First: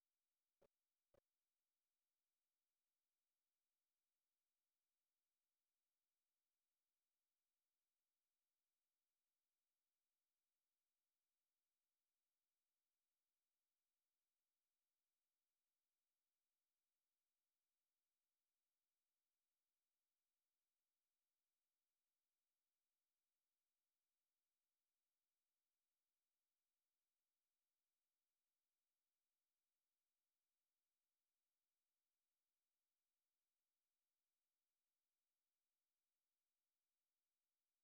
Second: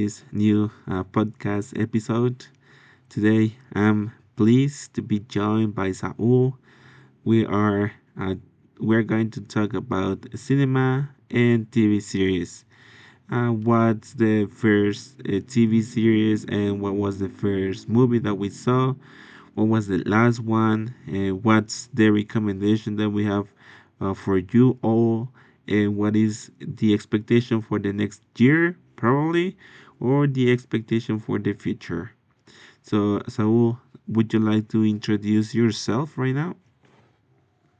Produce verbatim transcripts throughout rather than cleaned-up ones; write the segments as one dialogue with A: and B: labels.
A: this new uh, podcast episode. Today, I'm pleased to be joined by Saul. We are uh, we're going to talk about cinema and T V series. Uh, what's the first uh, T V series, and what was the first movie that we saw? What was the last one? And what's the recommendation that we have uh, for you all? And what is the expectation for the next year, probably, or the expectation for the future? So, Saul, would you like to introduce yourself right now?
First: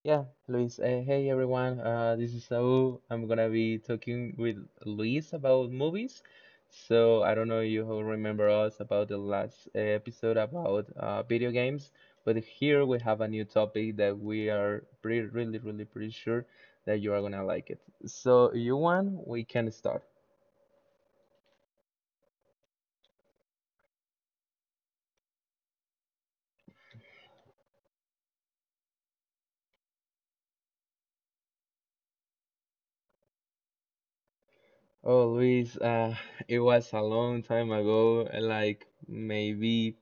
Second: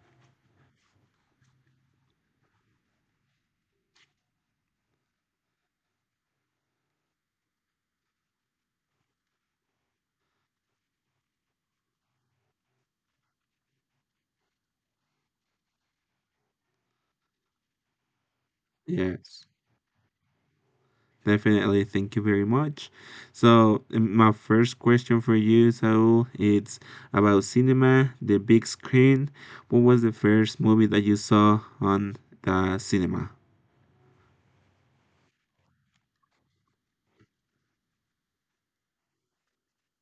B: Yeah, Luis. Uh, hey everyone, uh, this is Saul. I'm gonna be talking with Luis about movies. So I don't know you who remember us about the last uh, episode about uh, video games, but here we have a new topic that we are pretty, really, really pretty sure that you are gonna like it. So you want,
A: Yes.
B: we can start.
A: Definitely, thank you very much. So, um, my first question for you, Saul, it's about cinema, the big screen. What was the first movie that you saw on the cinema?
B: Oh, Luis, uh, it was a long time ago, like maybe.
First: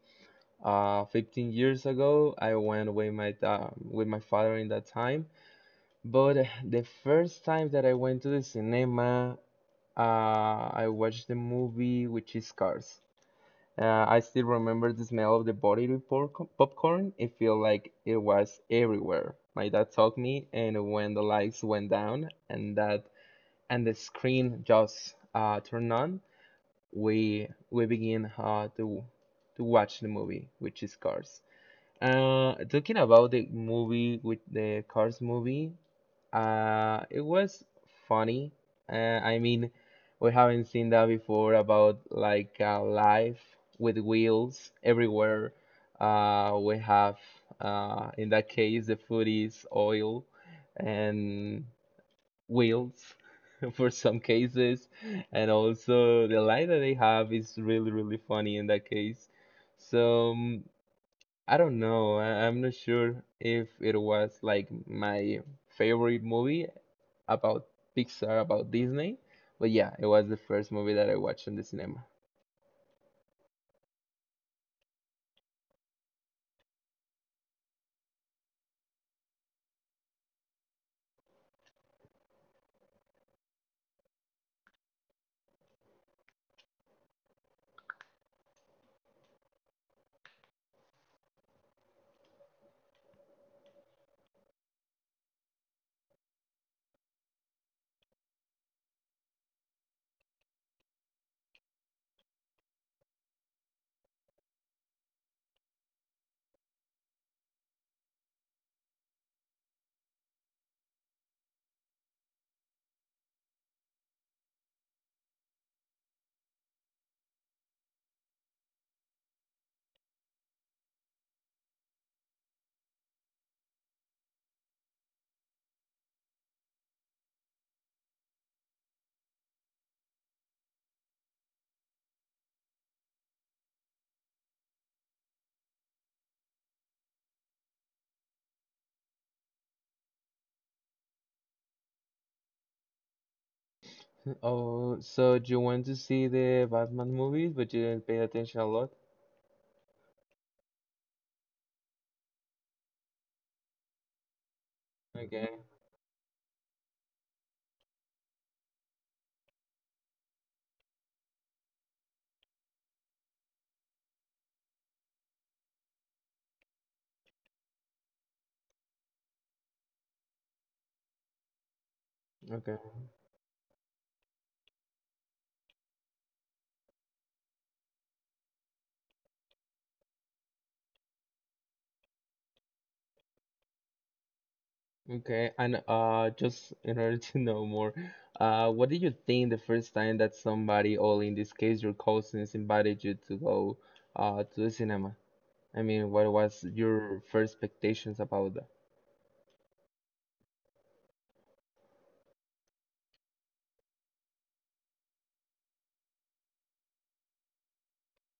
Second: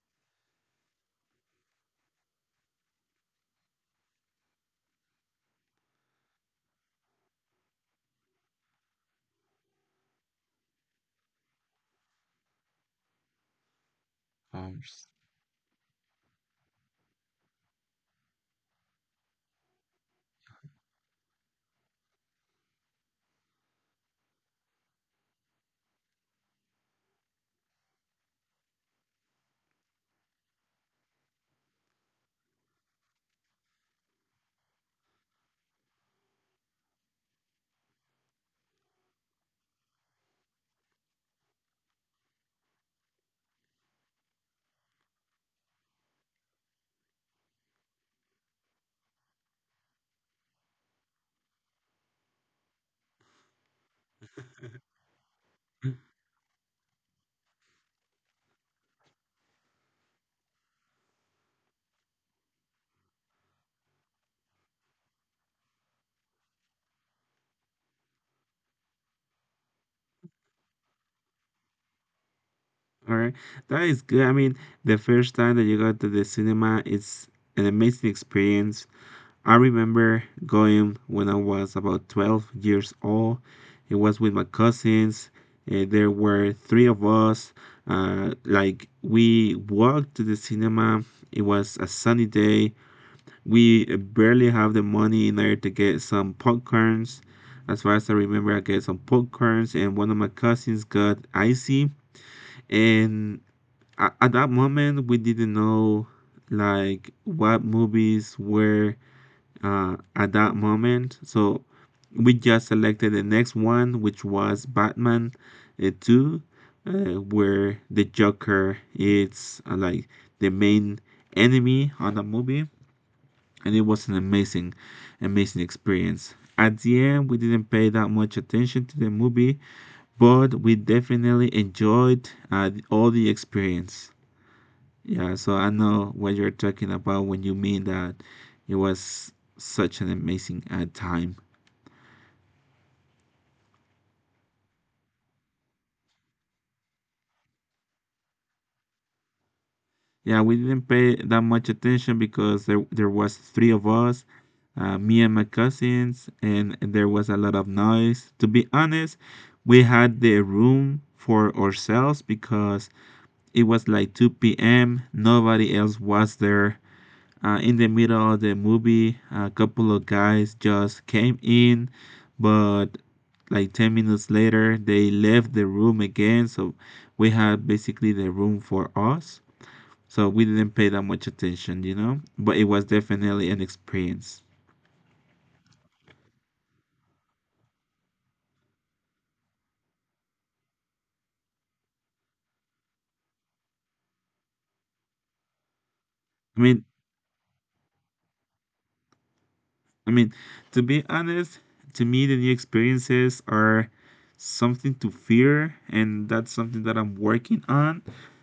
B: uh, fifteen years ago. I went with my da- with my father in that time. But the first time that I went to the cinema, uh, I watched the movie which is Cars. Uh, I still
A: Um,
B: remember the
A: s-
B: smell of the buttery porco- popcorn. It felt like it was everywhere. My dad took me, and when the lights went down and that and the screen just uh, turned on, we we begin uh, to to watch the movie, which is Cars. Uh, talking about the movie with the Cars movie, uh, it was funny. Uh, I mean, we haven't seen that before about like uh, life with wheels everywhere. Uh, we have, uh, in that case, the food is oil and wheels for some cases, and also the line that they have is really, really funny in that case. So. um, I don't know. I, I'm not sure if it was like my favorite movie about Pixar, about Disney, but yeah, it was the first movie that I watched in the cinema.
A: All right, that is good. I mean, the first time that you go to the cinema, it's an amazing experience. I remember going when I was about twelve years old. It was with my cousins. Uh, there were three of us. Uh, like, we walked to the cinema. It was a sunny day. We barely have the money in there to get some popcorns. As far as I remember, I get some popcorns, and one of my cousins got icy. And a- at that moment, we didn't know like what movies were uh, at that moment. So we just selected the next one, which was Batman uh, two, uh, where the Joker is, uh, like, the main enemy on the movie. And it was an amazing, amazing experience. At the end, we didn't pay that much attention to the movie, but we definitely enjoyed uh, all the experience. Yeah, so I know what you're talking about when you mean that it was such an amazing uh, time.
B: Oh, so you went to see the Batman movies, but you didn't pay attention a lot?
A: Yeah, we didn't pay that much attention because there there was three of us, uh, me and my
B: Okay,
A: cousins, and there was a lot of noise. To be honest, we had the room for ourselves because it was like two p m. Nobody else was there. Uh, in the middle of the movie, a couple of guys just came in,
B: okay,
A: but like ten minutes later, they left the room again. So we had basically the room for us. So we didn't pay that much attention, you know, but it was definitely an experience.
B: okay. And uh, just in order to know more, uh, what did you think the first time that somebody, or in this case your cousins, invited you to go uh to the cinema? I mean, what
A: I
B: was
A: mean,
B: your first expectations about that?
A: I mean, to be honest, to me, the new experiences are something to fear, and that's something that I'm working on.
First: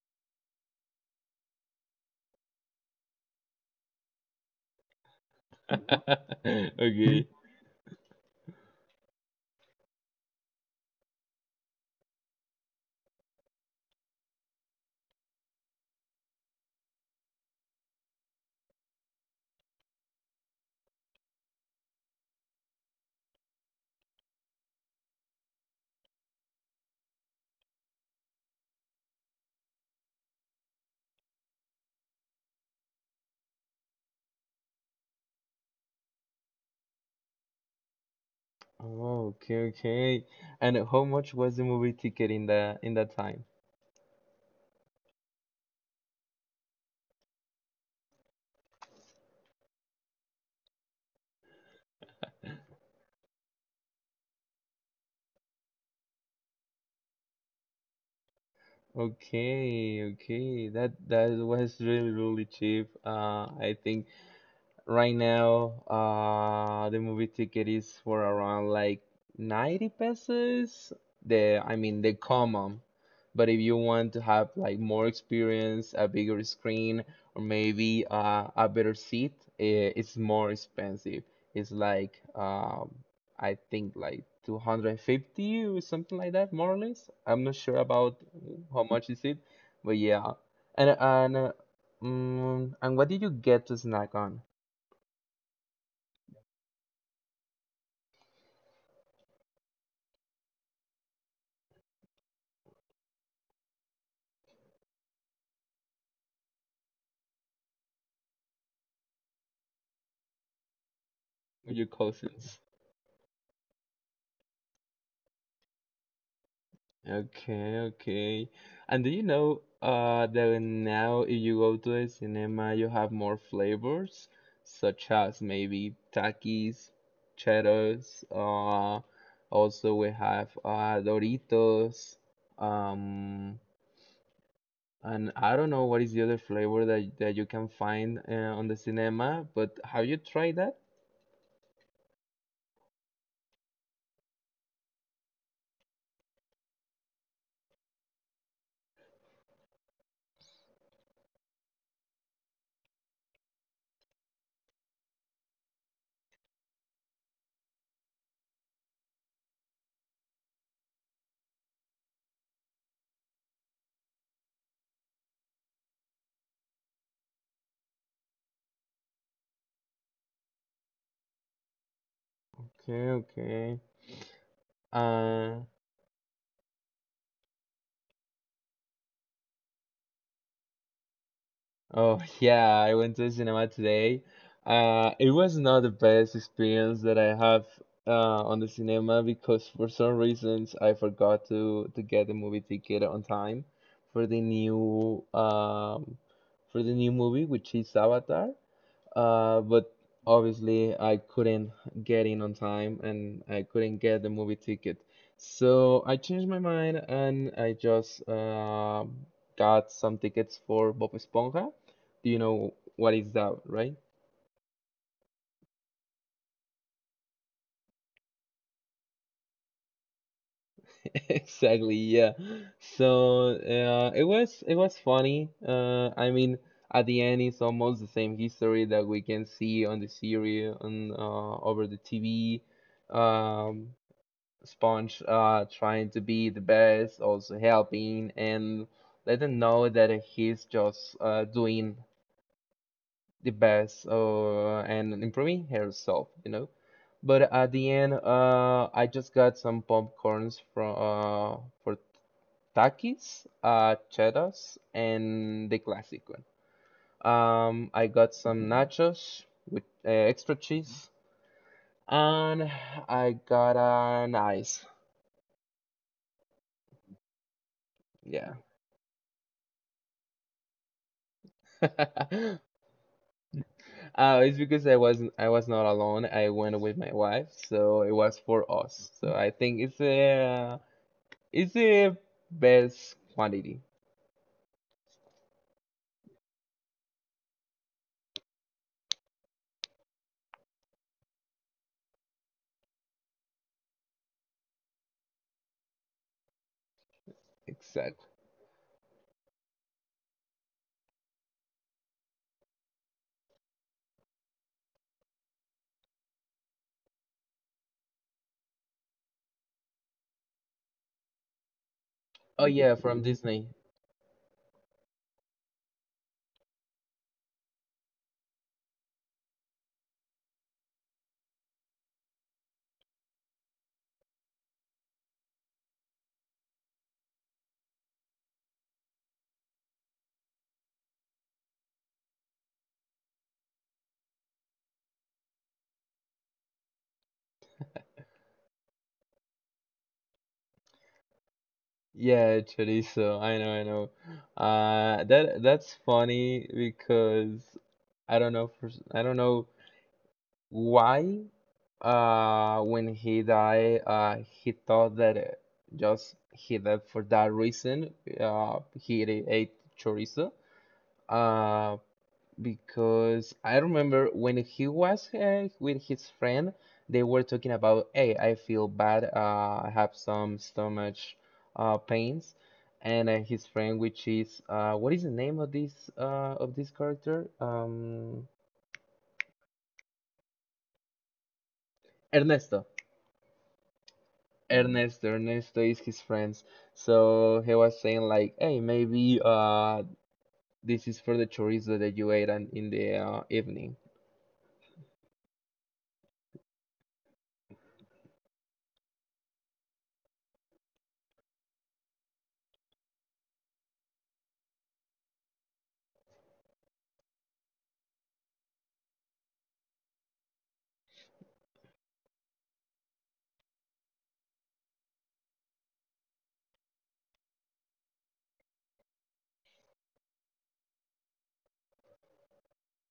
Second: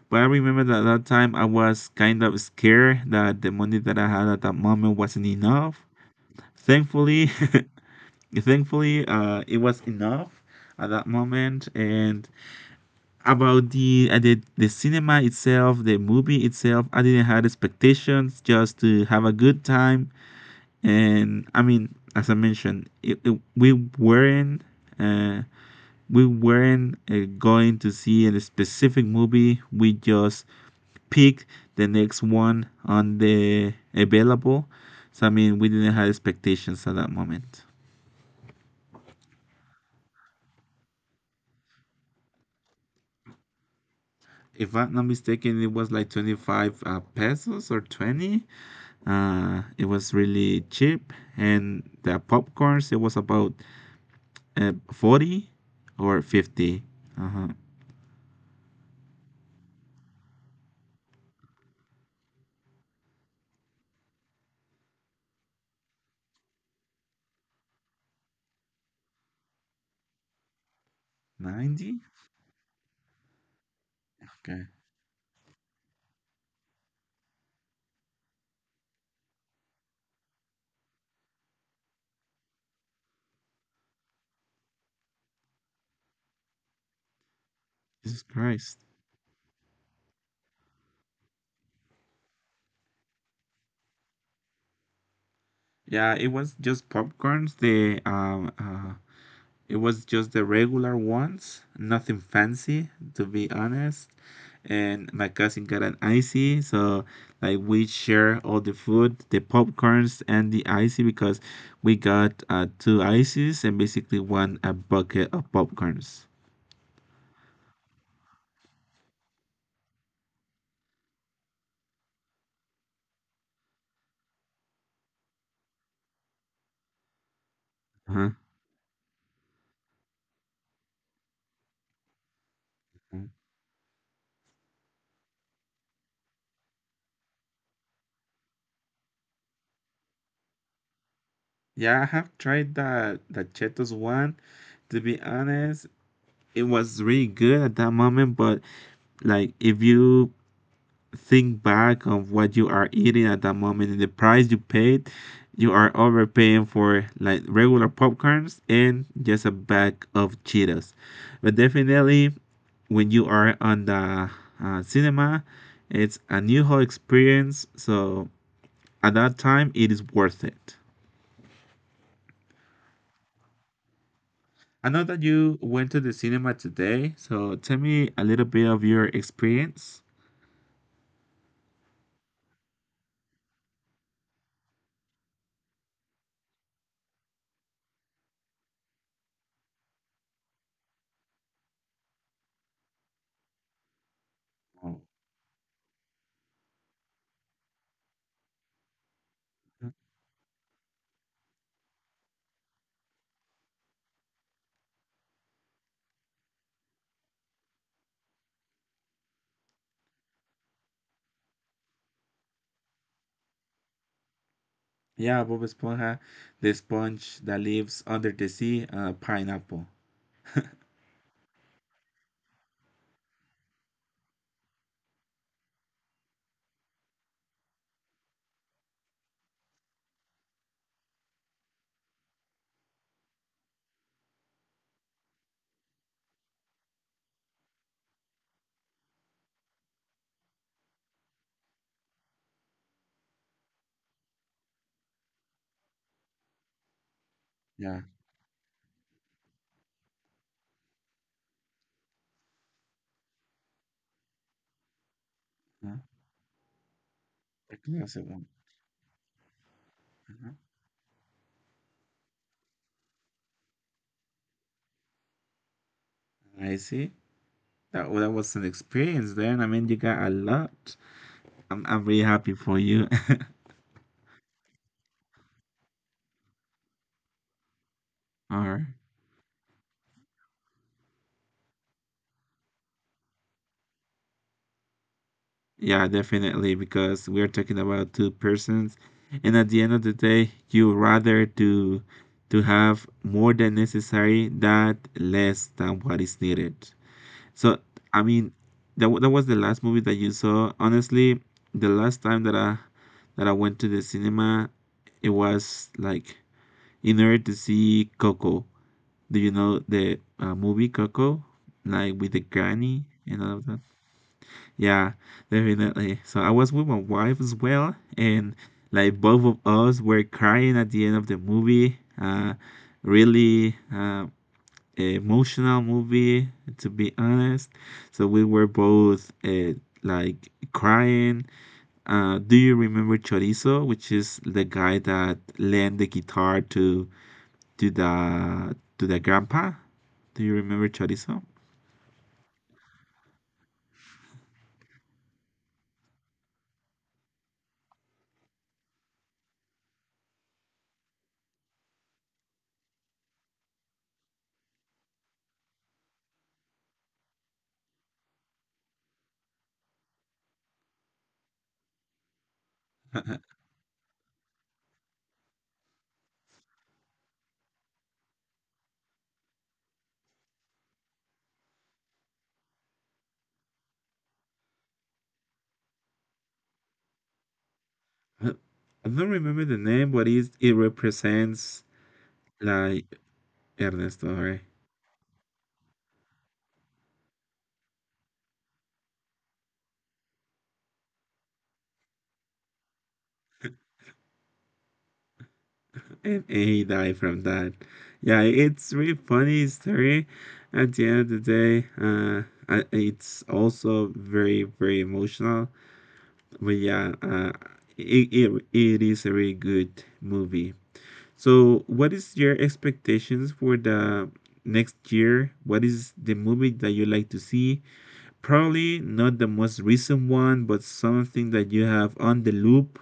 A: But I remember that that time I was kind of scared that the money that I had at that moment wasn't enough.
B: Okay.
A: Thankfully, thankfully, uh, it was enough at that moment. And about the uh, the the cinema itself, the movie itself, I didn't have expectations, just to have a good time. And I mean, as I mentioned, it, it, we weren't uh, we weren't uh, going to see a specific movie. We just picked the next one on the available. So I mean, we didn't have expectations at that moment.
B: Oh, okay, okay. And how much was the movie ticket in the in that time?
A: If I'm not mistaken, it was like twenty-five uh, pesos, or twenty. Uh, it was really cheap, and the popcorns it was about uh, forty or fifty. Uh huh.
B: Okay, okay. That that was really really cheap. Uh, I think right now, uh, the movie ticket is for around like ninety pesos. The, I mean,
A: ninety.
B: the common. But if you want to have
A: Okay.
B: like more experience, a bigger screen, or maybe uh, a better seat, eh, it's more expensive. It's like, um, I think like two hundred fifty or something like that, more or less. I'm not sure about
A: Jesus Christ.
B: how much is it, but yeah. And and uh, mm, and what did you get to snack on?
A: Yeah, it was just popcorns. The um, uh, It was just the regular ones, nothing fancy, to be honest. And my cousin got an icy, so like we share all the food, the popcorns and the icy because
B: With Your
A: we got
B: cousins.
A: uh, two ices and basically one a bucket of popcorns.
B: Okay, okay. And do you know uh that now if you go to the cinema you have more flavors such as maybe Takis, Cheetos,
A: Uh-huh.
B: uh also we have uh Doritos,
A: Mm.
B: um and I don't know what is the other flavor that that you can find uh, on the cinema, but have you tried that?
A: Yeah, I have tried that, the Cheetos one. To be honest, it was really good at that moment, but like if you think back of what you are eating at that moment and the price you paid, you are overpaying for like regular popcorns and just a bag of cheetos. But definitely, when you are on the uh, cinema, it's a new whole experience, so at that time it is worth it.
B: Okay, okay.
A: I know that
B: Uh,
A: you went to the cinema today, so tell me a little bit of your experience.
B: Oh yeah, I went to the cinema today. Uh, it was not the best experience that I have uh, on the cinema because for some reasons I forgot to to get the movie ticket on time for the
A: Oh.
B: new um, for the new movie, which is Avatar. Uh, but obviously I couldn't get in on time and I couldn't get the movie ticket. So I changed my mind and I just uh, got some tickets for Bob Esponja. Do you know what is that, right?
A: Yeah, Bob Esponja, the sponge that lives under the sea, uh, pineapple.
B: Exactly, yeah. So uh, it was it was funny. Uh, I mean, at the end, it's almost the same history that we can see on the series on uh, over the T V. Um, Sponge uh, trying to be the best, also helping, and let them know that he's just uh, doing the best uh, and improving herself, you know. But at the end,
A: Yeah,
B: uh, I just got some popcorns from uh, for Takis, uh, Cheddar's, and the
A: uh,
B: classic one. Um,
A: the
B: I got
A: classic one.
B: some nachos with uh, extra
A: Uh-huh.
B: cheese, and I got an ice.
A: I see. That, well, that
B: Yeah.
A: was an experience then. I mean, you got a lot. I'm, I'm really happy for you.
B: Uh, it's because I wasn't I was not alone. I went with my wife, so it was for
A: Or,
B: us. So I think it's a it's the best quantity.
A: yeah, definitely, because we're talking about two persons, and at the end of the day, you rather to to have more than necessary that less than what is needed. So
B: Exactly.
A: I mean, that wa- that was the last movie that you saw. Honestly, the last time that I that I went to the cinema, it was like in order to see Coco. Do you know the uh, movie Coco, like with the
B: Oh yeah,
A: granny
B: from
A: and all
B: Disney.
A: of that? Yeah, definitely. So I was with my wife as well, and like both of us were crying at the end of the movie. Uh, really, uh, emotional movie, to be honest. So we were both uh, like crying. Uh, do you remember chorizo, which is the guy that lent the guitar to to the to the grandpa? Do you remember chorizo?
B: Yeah, chorizo. I know, I know. Uh, that that's funny because I don't know for s- I don't know why. Uh, when he died, uh, he thought that uh, just he died for that reason. Uh, he ate ate chorizo uh, because I remember when he was uh, with his friend, they were talking about, hey, I feel bad, uh, I have some stomach uh, pains, and uh, his friend, which is uh, what is the name of this uh, of this character? Um,
A: Uh, i don't remember the name, but it's, it represents
B: Ernesto.
A: like Ernesto, right?
B: Ernesto, Ernesto is his friends. So he was saying like, hey, maybe uh, this is for the chorizo that you ate and in the uh, evening.
A: And he died from that. Yeah, it's really funny story. At the end of the day, uh, I- it's also very very emotional. But yeah, uh, it, it it is a really good movie. So, what is your expectations for the next year? What is the movie that you like to see? Probably not the most recent one, but something that you have on the loop.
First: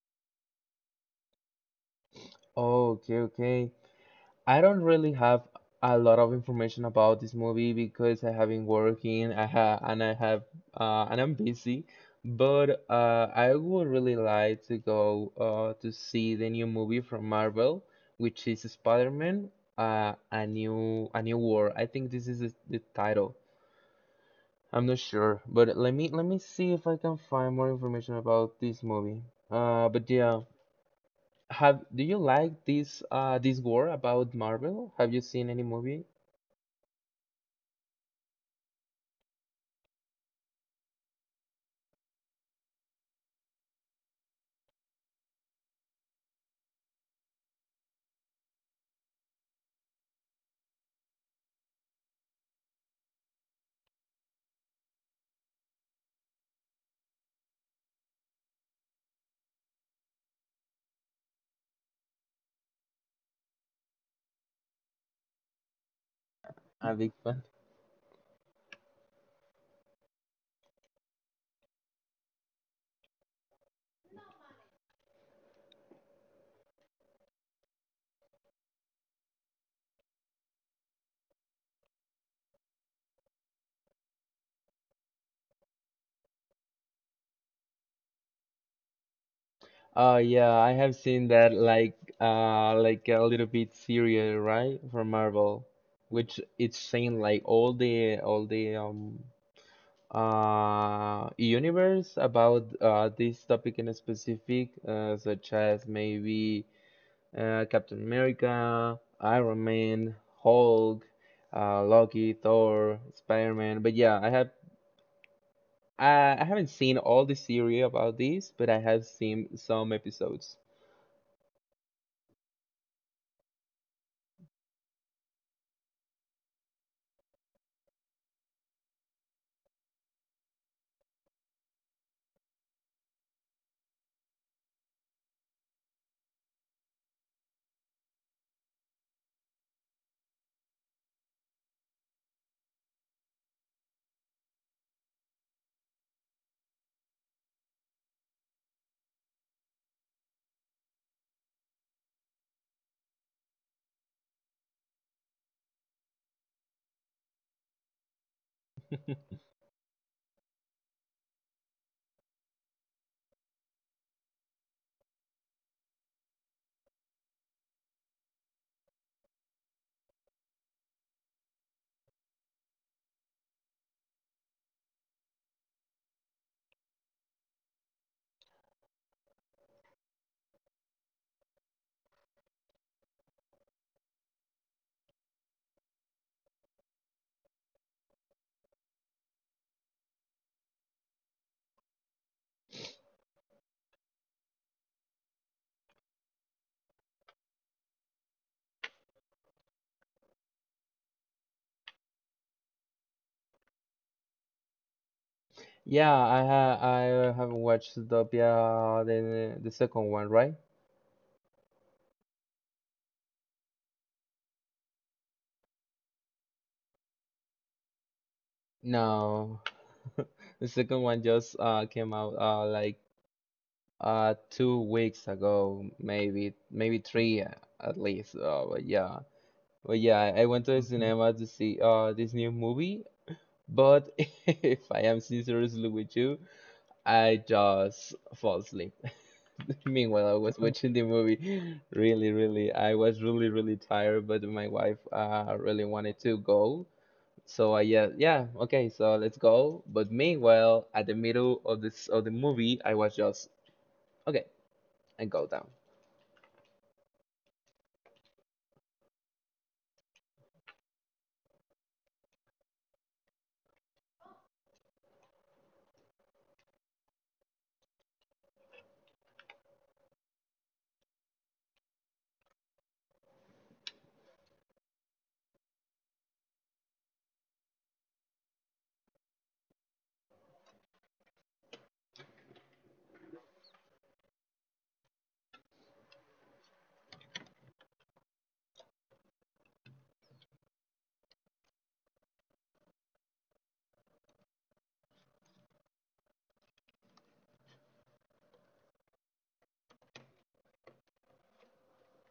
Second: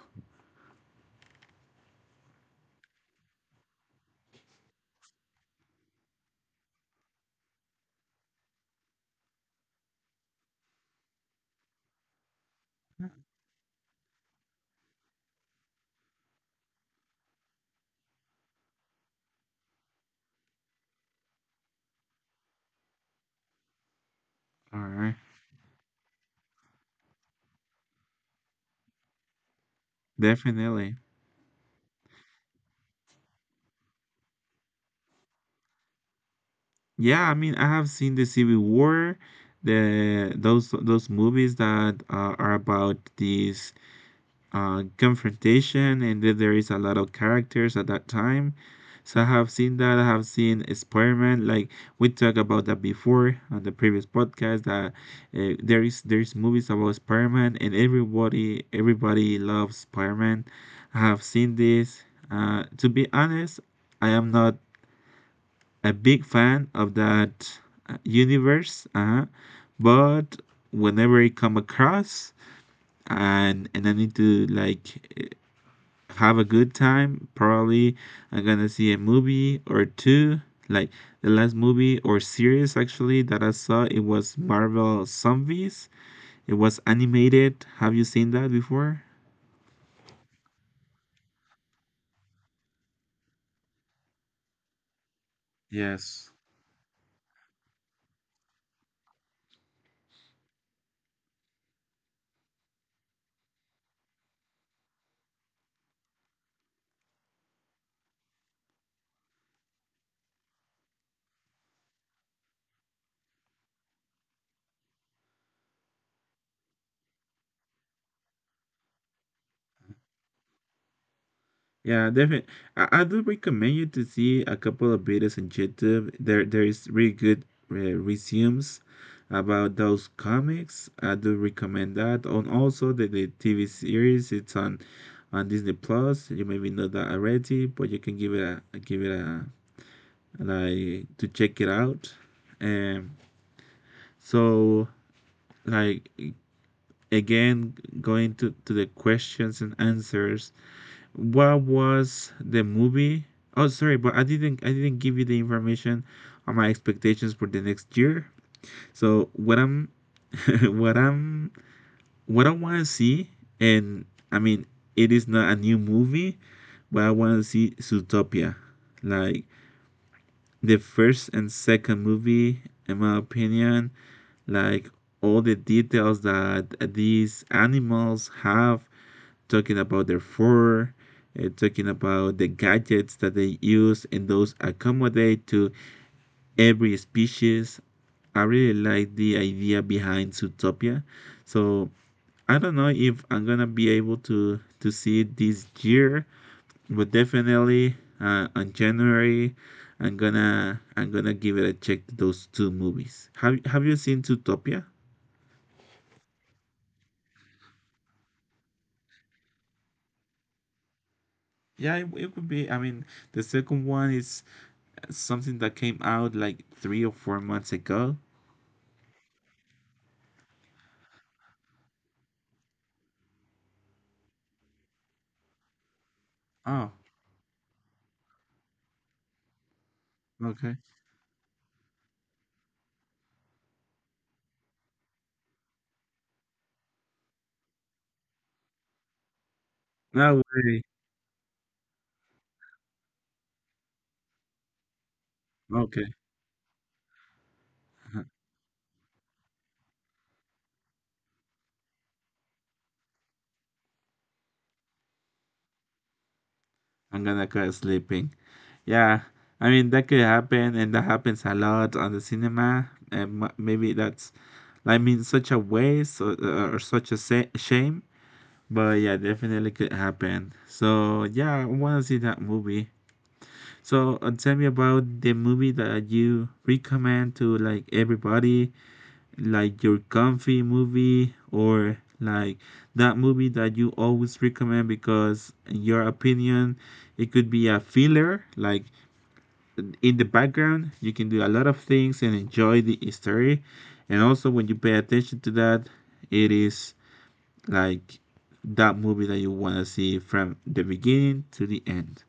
B: Oh, okay, okay. I don't really have a lot of information about this movie because I have been working, I ha and I have uh, and I'm busy. But uh, I would really like to go uh, to see the new movie from Marvel, which is Spider-Man, uh, a new a new war. I think this is the, the title.
A: All
B: I'm not
A: right,
B: sure, but let me let me see if I can find more information about this movie. Uh, but yeah,
A: definitely.
B: have do you like this uh this war about Marvel? Have you seen any movie?
A: Yeah, I mean, I have seen the Civil War, the those those movies that uh, are about this uh, confrontation, and that there is a lot of characters at that time. So I have seen that. I have seen Spider-Man. Like, we talked about that before on the previous podcast. That uh, there is there is movies about Spider-Man, and everybody everybody loves Spider-Man. I have seen this. Uh, to be honest, I am not a big fan
B: A
A: of
B: big fan.
A: that uh, universe, uh, but whenever I come across, and and I need to like eh, have a good time, probably I'm gonna see a movie or two. Like, the last movie or series actually that I saw, it was Marvel Zombies. It was animated. Have you seen that before?
B: Oh yeah, I have seen that like uh like a little bit serial, right? From Marvel,
A: Yes.
B: which it's saying like all the all the um uh universe about uh this topic in specific, uh, such as maybe uh Captain America, Iron Man, Hulk, uh Loki, Thor, Spider-Man. But yeah, I have I, I haven't seen all the series about this, but I have seen some episodes.
A: Yeah, definitely. I, I do recommend you to see a couple of videos on YouTube. There, there is really good uh, resumes about those comics. I do recommend that. And also the, the T V series. It's on on Disney Plus. You maybe know that already, but you can give it a give it a like to check it out. Um. So, like, again, going to to the questions and answers. What was the movie? Oh, sorry, but I didn't I didn't give you the information on my expectations for the next year. So what I'm what I'm what I want to see, and I mean, it is not a new movie, but I want to see Zootopia. Like, the first and second movie, in my opinion, like, all the details that these animals have, talking about their fur, uh, talking about the gadgets that they use, and those accommodate to every species. I really like the idea behind Zootopia. So I don't know if I'm gonna be able to to see it this year, but definitely uh, on January, I'm gonna I'm gonna give it a check to those two movies. Have Have you seen Zootopia?
B: Yeah, I have I have watched Zootopia, the the second one, right?
A: Yeah, it, it would be. I mean, the second one is something that came out like three or four months ago.
B: No, the second one just uh came out uh like uh two weeks ago, maybe
A: Oh,
B: maybe three uh, at least. Uh, but yeah, but yeah, I I went to
A: okay.
B: the Mhm. cinema to see uh this new movie. But if I am sincerely with you, I just fall asleep. Meanwhile,
A: No
B: I was
A: way.
B: watching the movie. Really, really, I was really, really tired, but my wife uh really
A: Okay.
B: wanted to go. So I yeah, yeah, okay, so let's go. But meanwhile, at the middle of this of the movie, I was just okay, and go down.
A: I'm gonna go sleeping. Yeah. I mean, that could happen, and that happens a lot on the cinema. And m- maybe that's, I mean, such a waste, or or such a sa- shame. But yeah, definitely could happen. So yeah, I want to see that movie. So, uh, tell me about the movie that you recommend to, like, everybody. Like, your comfy movie, or like that movie that you always recommend because, in your opinion, it could be a filler. Like, in the background, you can do a lot of things and enjoy the story, and also when you pay attention to that, it is like that movie that you want to see from the beginning to the end.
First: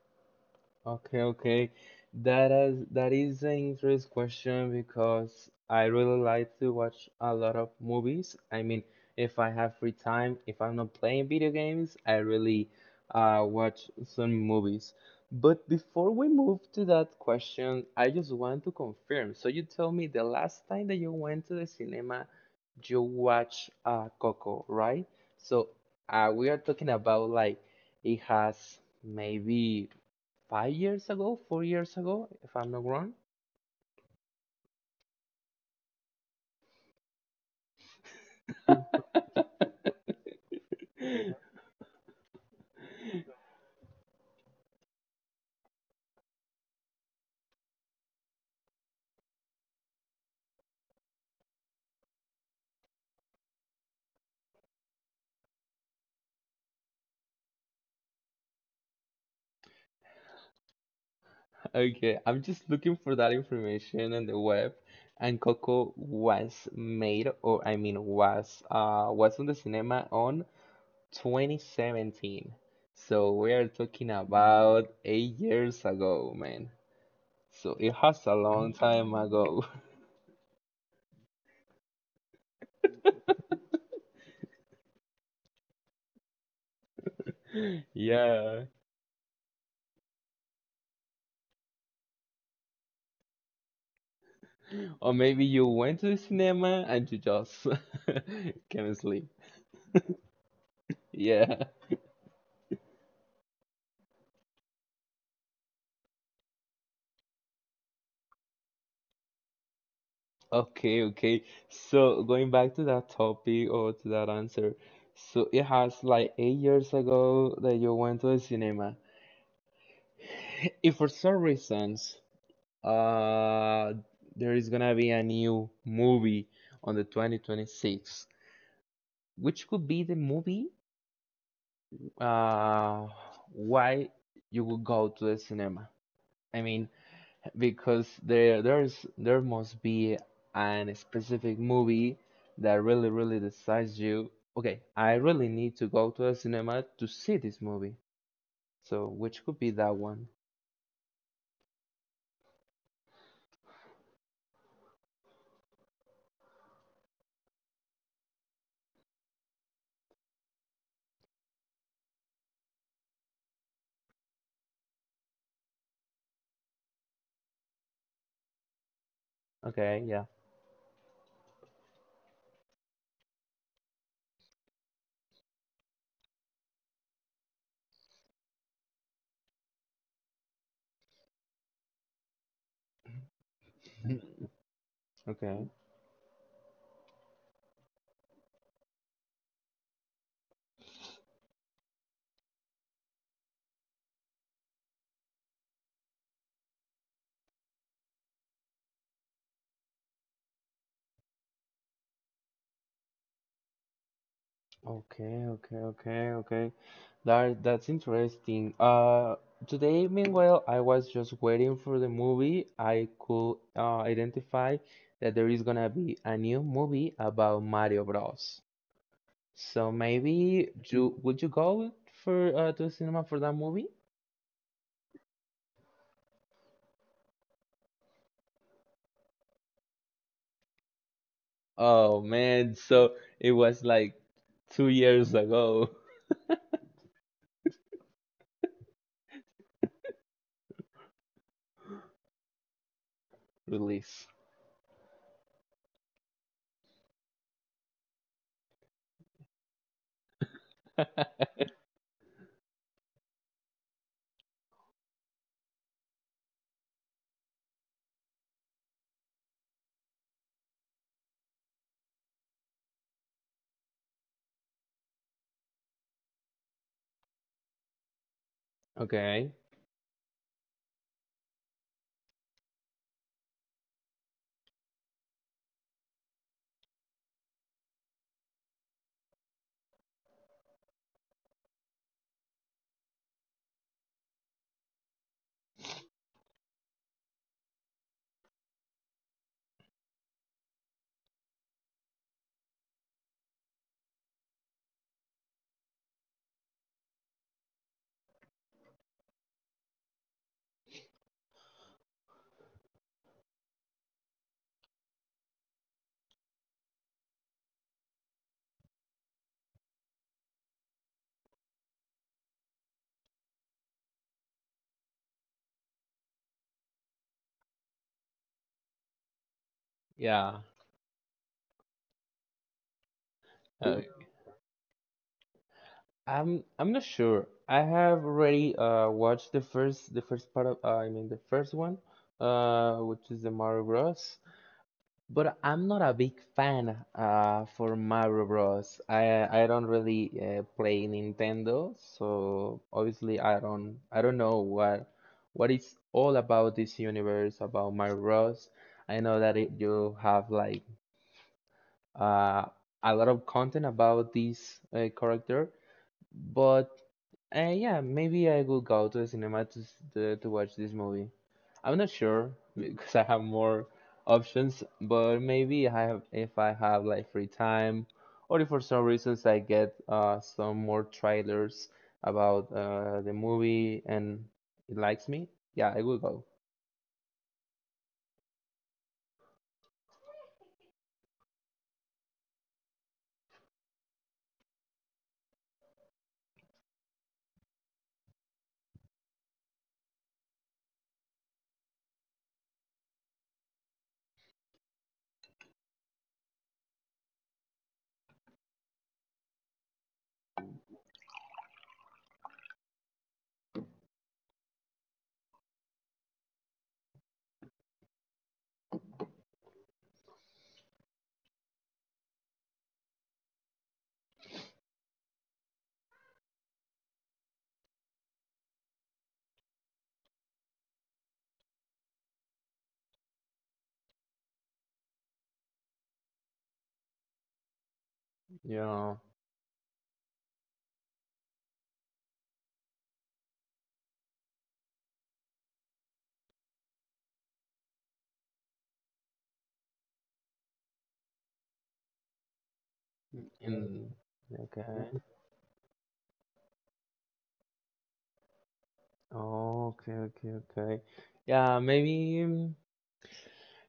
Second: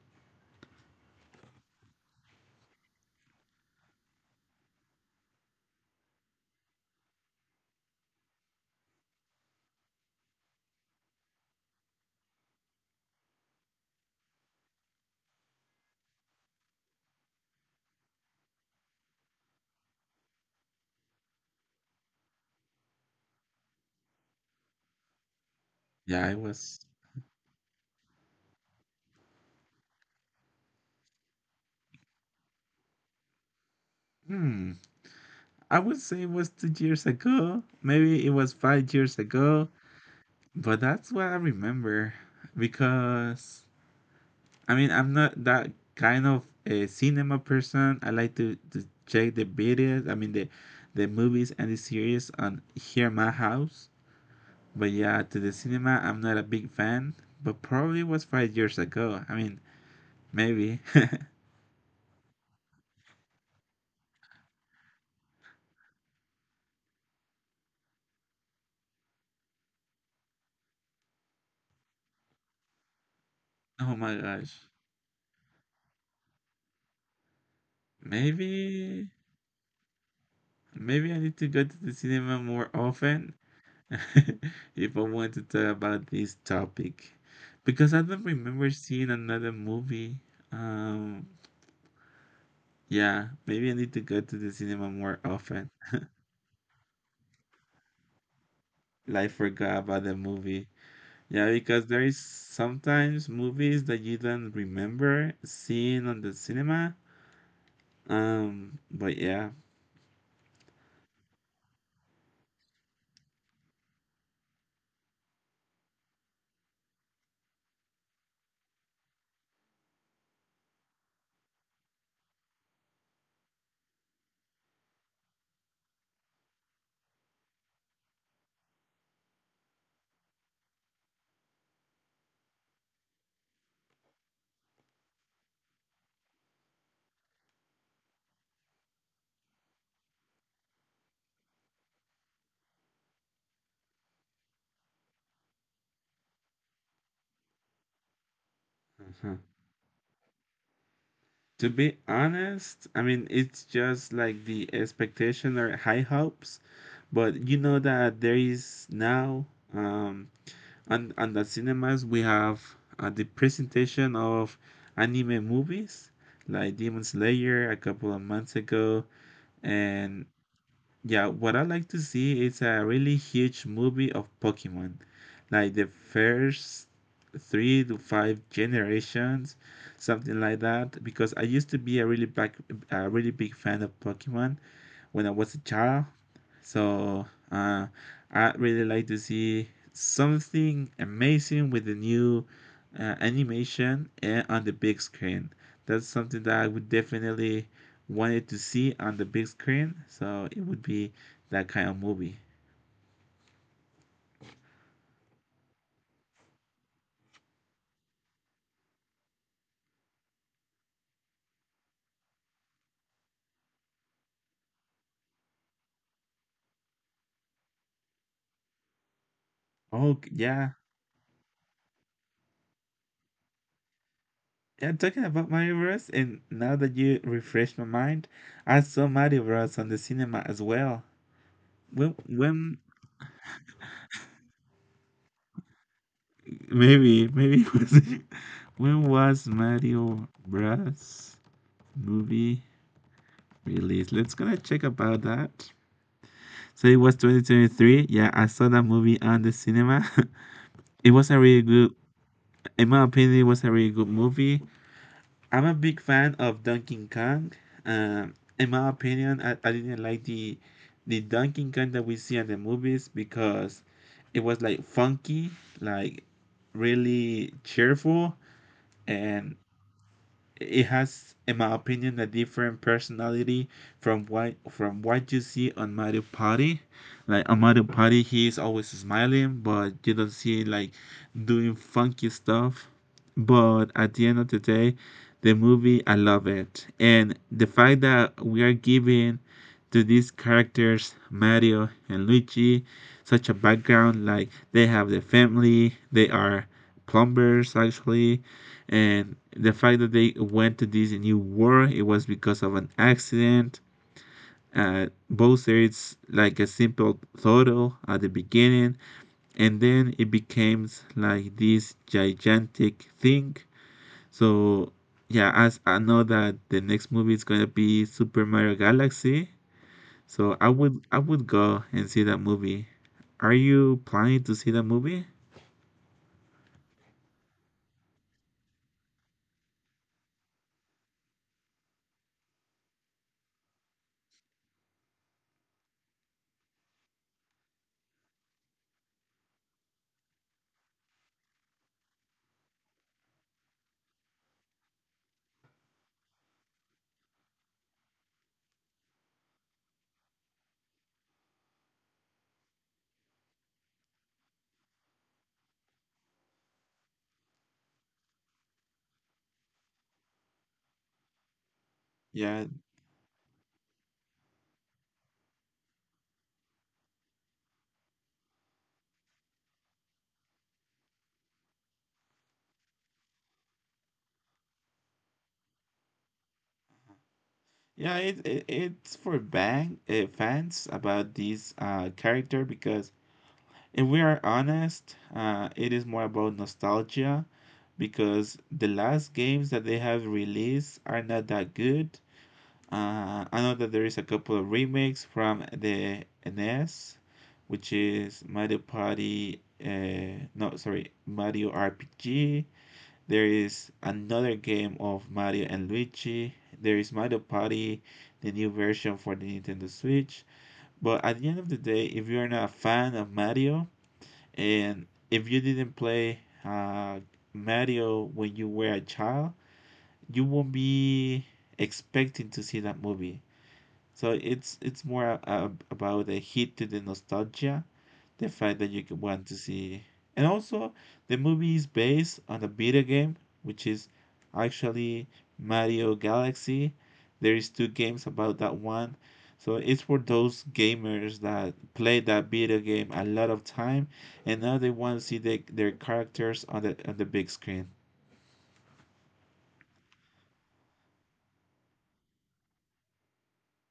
B: Okay, okay. That is that is an interesting question because I really like to watch a lot of movies. I mean, if I have free time, if I'm not playing video games, I really uh, watch some movies. But before we move to that question, I just want to confirm. So you tell me the last time that you went to the cinema, you watched uh, Coco, right? So uh,
A: Yeah, it
B: we are
A: was.
B: talking about like it has maybe five years ago, four years ago, if I'm not wrong.
A: Hmm, I would say it was two years ago. Maybe it was five years ago. But that's what I remember, because I mean, I'm not that kind of a cinema person. I like to, to check the videos, I mean the the movies and the series on here in my house. But yeah, to the cinema I'm not a big fan. But probably was five years ago. I mean, maybe.
B: Okay, I'm just looking for that information on the web, and Coco was made, or I mean, was uh was on the cinema on twenty seventeen. So we are
A: Oh my
B: talking
A: gosh.
B: about eight years ago, man. So it has a long
A: Maybe
B: time ago.
A: maybe I need to go to the cinema more often. If I want to talk about this topic, because I don't
B: Yeah.
A: remember seeing another movie. Um, yeah, maybe I need to go to the cinema
B: Or
A: more
B: maybe you
A: often.
B: went to the cinema and you just can't sleep.
A: Like forgot about the movie. Yeah,
B: Yeah.
A: because there is sometimes movies that you don't remember seeing on the cinema. Um, but yeah.
B: Okay, okay. So going back to that topic or to that answer, so it has like eight years ago that you went to the cinema. If for some reasons uh there is gonna be a new movie on the twenty twenty-six, which could be the movie uh why you would go to the cinema? I mean, because there there's there must be an specific movie that really really decides you, okay, I really need to go to a cinema to see this movie, so
A: Uh-huh.
B: which could be that one?
A: To be honest, I mean, it's just like the expectation or high hopes, but you know that there is now um And and at cinemas we have uh, the presentation of anime movies like Demon Slayer a couple of months ago.
B: Okay
A: And
B: yeah.
A: yeah, what I like to see is a really huge movie of Pokemon, like the first three to five generations, something like that. Because I used to be a really back, a really big fan of Pokemon when I was a
B: Okay,
A: child, so uh, I'd really like to see something amazing with the new uh, animation and on the big screen. That's something that I would definitely wanted to see on the big screen. So it would be that kind of movie.
B: okay, okay, okay, okay, that that's interesting. Uh, today meanwhile I was just waiting for the movie I could uh, identify that there is gonna be a new movie about Mario Bros. So
A: Oh g-
B: maybe
A: yeah.
B: you would you go for uh, to cinema for that movie?
A: Yeah, talking about Mario Bros. And now that you refreshed my mind, I saw Mario Bros. On the cinema as well. When
B: Oh man,
A: when
B: so it was like two years ago
A: maybe maybe it was when was Mario Bros. Movie release.
B: release.
A: Let's gonna check about that. So it was twenty twenty-three. Yeah, I saw that movie on the cinema. It was a really good, in my opinion, it was a really good movie. I'm a big fan of Donkey Kong. Um, in my opinion, I, I didn't like the the Donkey Kong that we see in the movies because it was like funky, like really cheerful,
B: Okay,
A: and it has, in my opinion, a different personality from what from what you see on Mario Party. Like on Mario Party, he's always smiling, but you don't see like doing funky stuff. But at the end of the day, the movie, I love it, and the fact that we are giving to these characters Mario and Luigi such a background. Like they have their family, they are plumbers actually, and the fact that they went to this new war it was because of an accident, uh, both it's like a simple photo at the beginning and then it becomes like this gigantic thing. So yeah, as I know that the next movie is going to be Super Mario Galaxy, so
B: yeah.
A: i would i would go and see that movie. Are you
B: Uh,
A: planning to see that movie?
B: I'm I'm not sure. I have already uh watched the first the first part of uh, I mean the first one, uh, which is the Mario Bros. But I'm not a big fan uh, for Mario Bros. I I don't really uh, play Nintendo, so obviously I don't I don't know what what is all about this universe about Mario Bros. I know that it, you have like uh, a lot of content about this uh, character, but uh, yeah, maybe I will go to the cinema to s- to, to watch this movie. I'm not sure
A: Yeah.
B: because I have more options, but maybe I have if I have like free time, or if for some reasons I get uh some more trailers about uh the movie and it likes me, yeah, I will go.
A: Yeah, it, it it's for bang uh, fans about this uh, character because if we are honest, uh, it is more about nostalgia because the last games that they have released are not that good. Uh, I know that there is a couple of remakes from the N E S, which is Mario Party, uh, no, sorry, Mario R P G. There is another game of Mario and Luigi. There is Mario Party, the new version for the Nintendo Switch. But at the end of the day, if you're not a fan of Mario and if you didn't play uh, Mario when you were a child, you won't be expecting to see that movie. So it's it's more a, a, about a hit to the nostalgia the
B: You
A: fact that you could
B: know,
A: want to see. And also, the movie is based on a video game, which is actually Mario Galaxy. There is two games about that one. So it's for those gamers that play that video game a lot of time,
B: in
A: and now they
B: okay,
A: want to see the, their characters on the on the big screen.
B: okay, okay, okay. Yeah, maybe. mm,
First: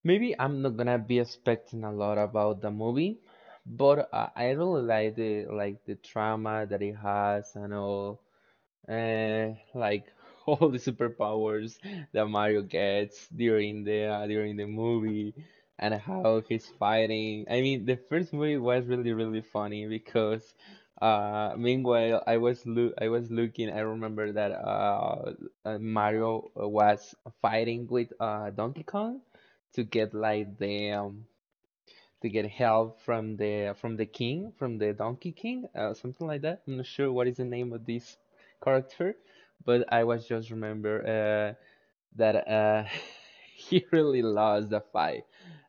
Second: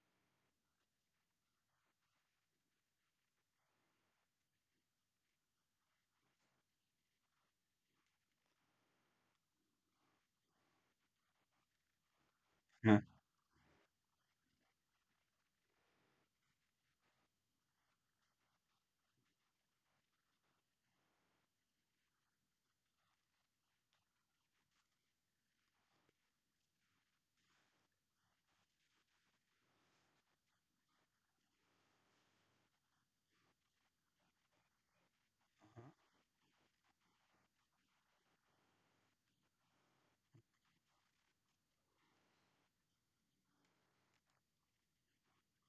B: Maybe I'm not gonna be expecting a lot about the movie, but I, I really like the like the trauma that it has and all uh, like all the superpowers that Mario
A: Uh,
B: gets during the uh, during the movie and how he's fighting. I mean, the first movie was really really funny because uh meanwhile I was lo I was looking. I remember that uh uh, Mario was fighting with uh Donkey Kong to get like the um, to get help from the from the king, from the Donkey King, uh, something like that. I'm not sure what is the name of this character, but I was just remember uh, that uh, he really lost the fight.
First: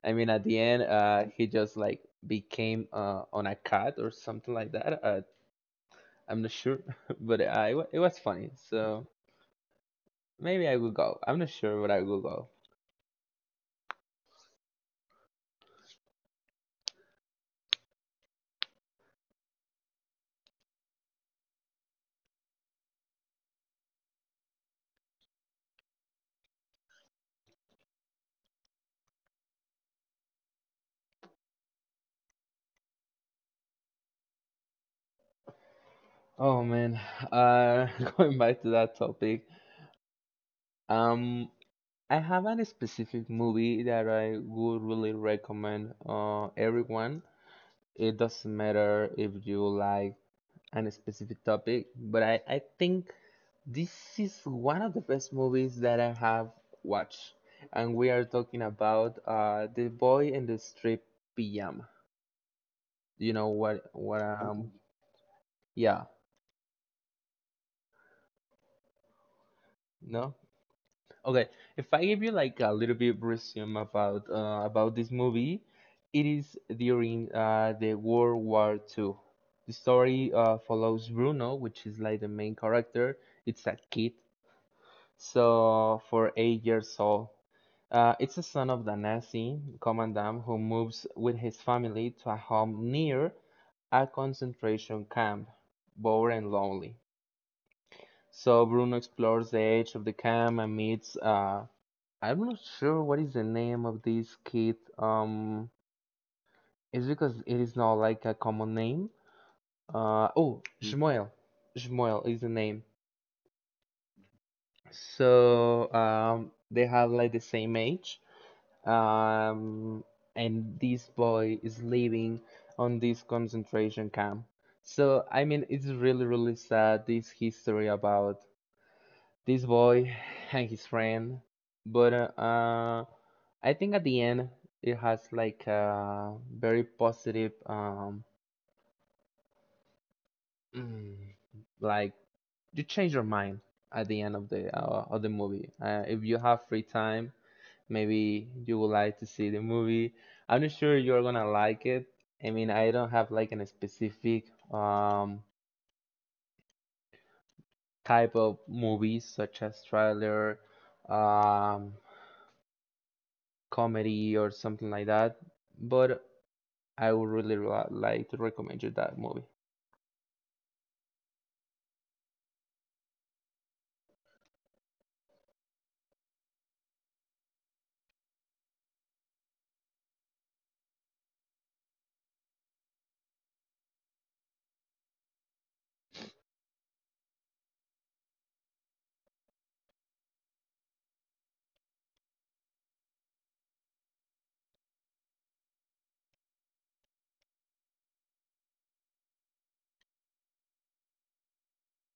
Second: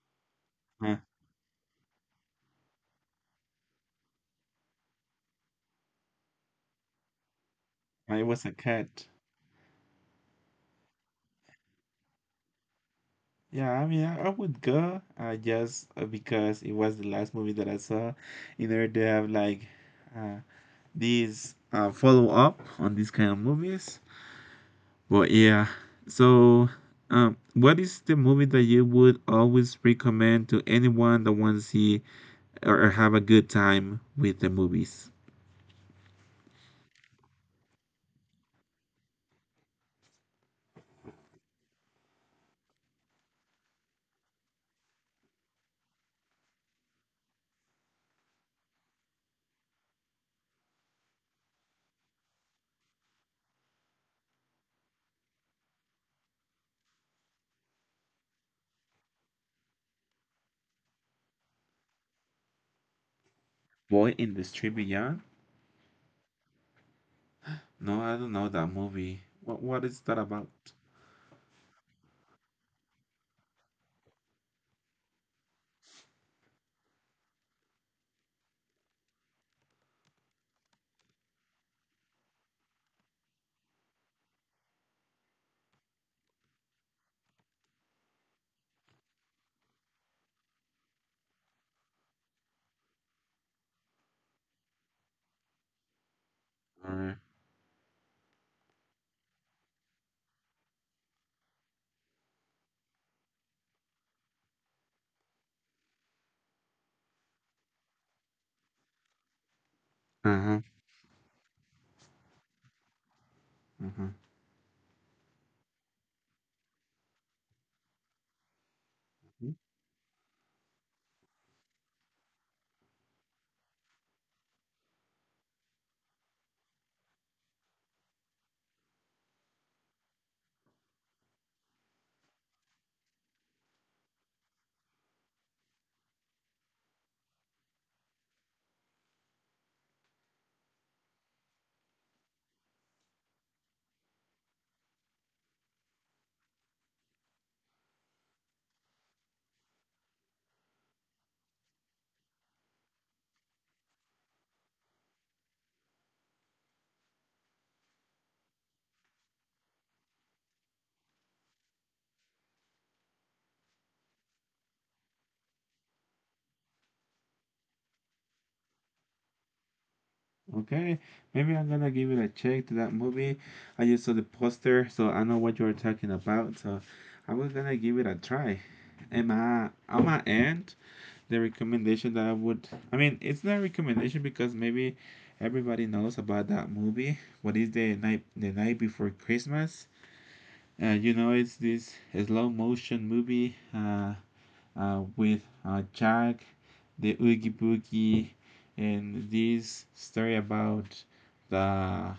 B: I mean, at the end,
A: uh,
B: uh, he just like became uh, on a cat or something like that. Uh, I'm not sure, but uh, it, it was
A: it was a
B: funny. So
A: cat.
B: maybe I will go. I'm not sure, but I will go.
A: Yeah, I mean, I, I would go uh, just uh, because it was the last movie that I saw, in order to have like uh, these uh, follow up on these kind of movies. But yeah, so um, what is the movie that you would always recommend to anyone that wants to see or or have a good time with the movies?
B: Oh man, uh, going back to that topic. Um, I haven't a specific movie that I would really recommend uh, everyone. It doesn't matter if you like a specific topic, but I, I think this is one of the best movies that I have watched. And we are talking about uh, The Boy in the Striped Pyjama. You know what,
A: Boy
B: what,
A: in the
B: um,
A: Street Beyond?
B: yeah,
A: No, I don't know that movie. What what is that
B: no?
A: about?
B: Okay, if I give you like a little bit of resume about uh, about this movie, it is during uh, the World War Two. The story uh, follows Bruno, which is like the main character. It's a kid, so for eight years old. Uh, it's a son of the Nazi commandant who moves with his family to a home near a concentration camp, bored and lonely.
A: Or
B: So Bruno explores the edge of the camp and meets uh, I'm not sure what is the name of this kid. Um, it's because it is not like a common name.
A: uh
B: Uh,
A: huh.
B: oh, Mm. Shmuel. Shmuel is the name.
A: Uh-huh.
B: So um, they have like the same age. Um, and this boy is living on this concentration camp. So I mean, it's really really sad this history about this boy and his friend. But uh, uh, I think at the end it has like a very positive, um, mm, like you change your mind at the end of the uh, of the movie. Uh, if you have free time, maybe you would like to see the movie. I'm not sure you're gonna like it. I mean, I don't have like a specific um, type of movies such as thriller, um, comedy or something like that. But I would really li- like to recommend you that movie.
A: Okay, maybe I'm gonna give it a check to that movie. I just saw the poster, so I know what you're talking about. So I was gonna give it a try. And my on my end, the recommendation that I would, I mean, it's not a recommendation because maybe everybody knows about that movie. What is the night, the night before Christmas? Uh, you know, it's this slow motion movie. Uh, uh, with uh, Jack, the Oogie Boogie, and this story about the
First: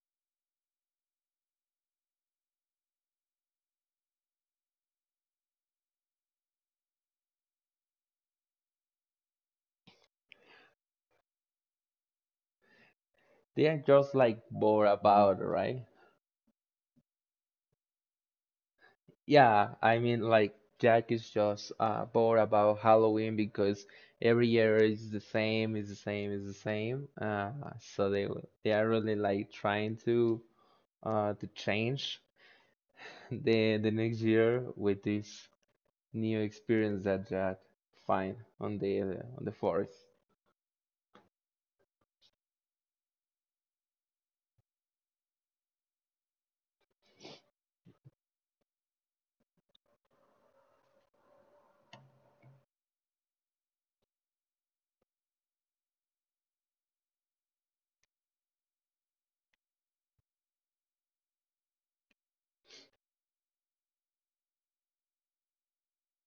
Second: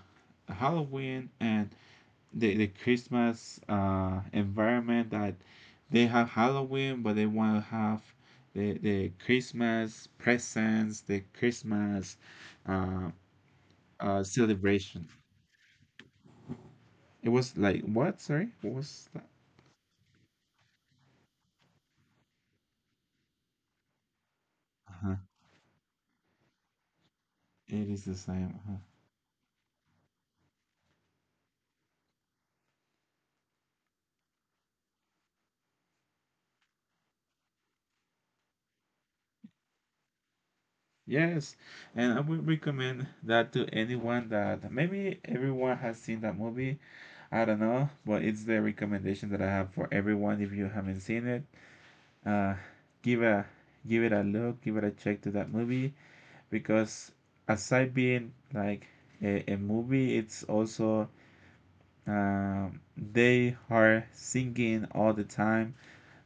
A: Halloween and the, the Christmas uh, environment that they have Halloween, but they want to have the, the Christmas presents, the Christmas uh,
B: They are just
A: uh,
B: like bored
A: celebration.
B: about, right?
A: It was like, what? Sorry? What was that?
B: Yeah, I mean, like Jack is just uh, bored about Halloween because every year is
A: Uh-huh.
B: the same, is the same, is the same. Uh,
A: It is
B: so
A: the
B: they
A: same.
B: they
A: Uh-huh.
B: are really like trying to uh to change the the next year with this new experience that Jack find on the on the forest.
A: Yes, and I would recommend that to anyone that maybe everyone has seen that movie. I don't know, but it's the recommendation that I have for everyone. If you haven't seen it, uh, give a give it a look, give it a check to that movie, because aside being like a, a movie, it's also um, they are singing all the time.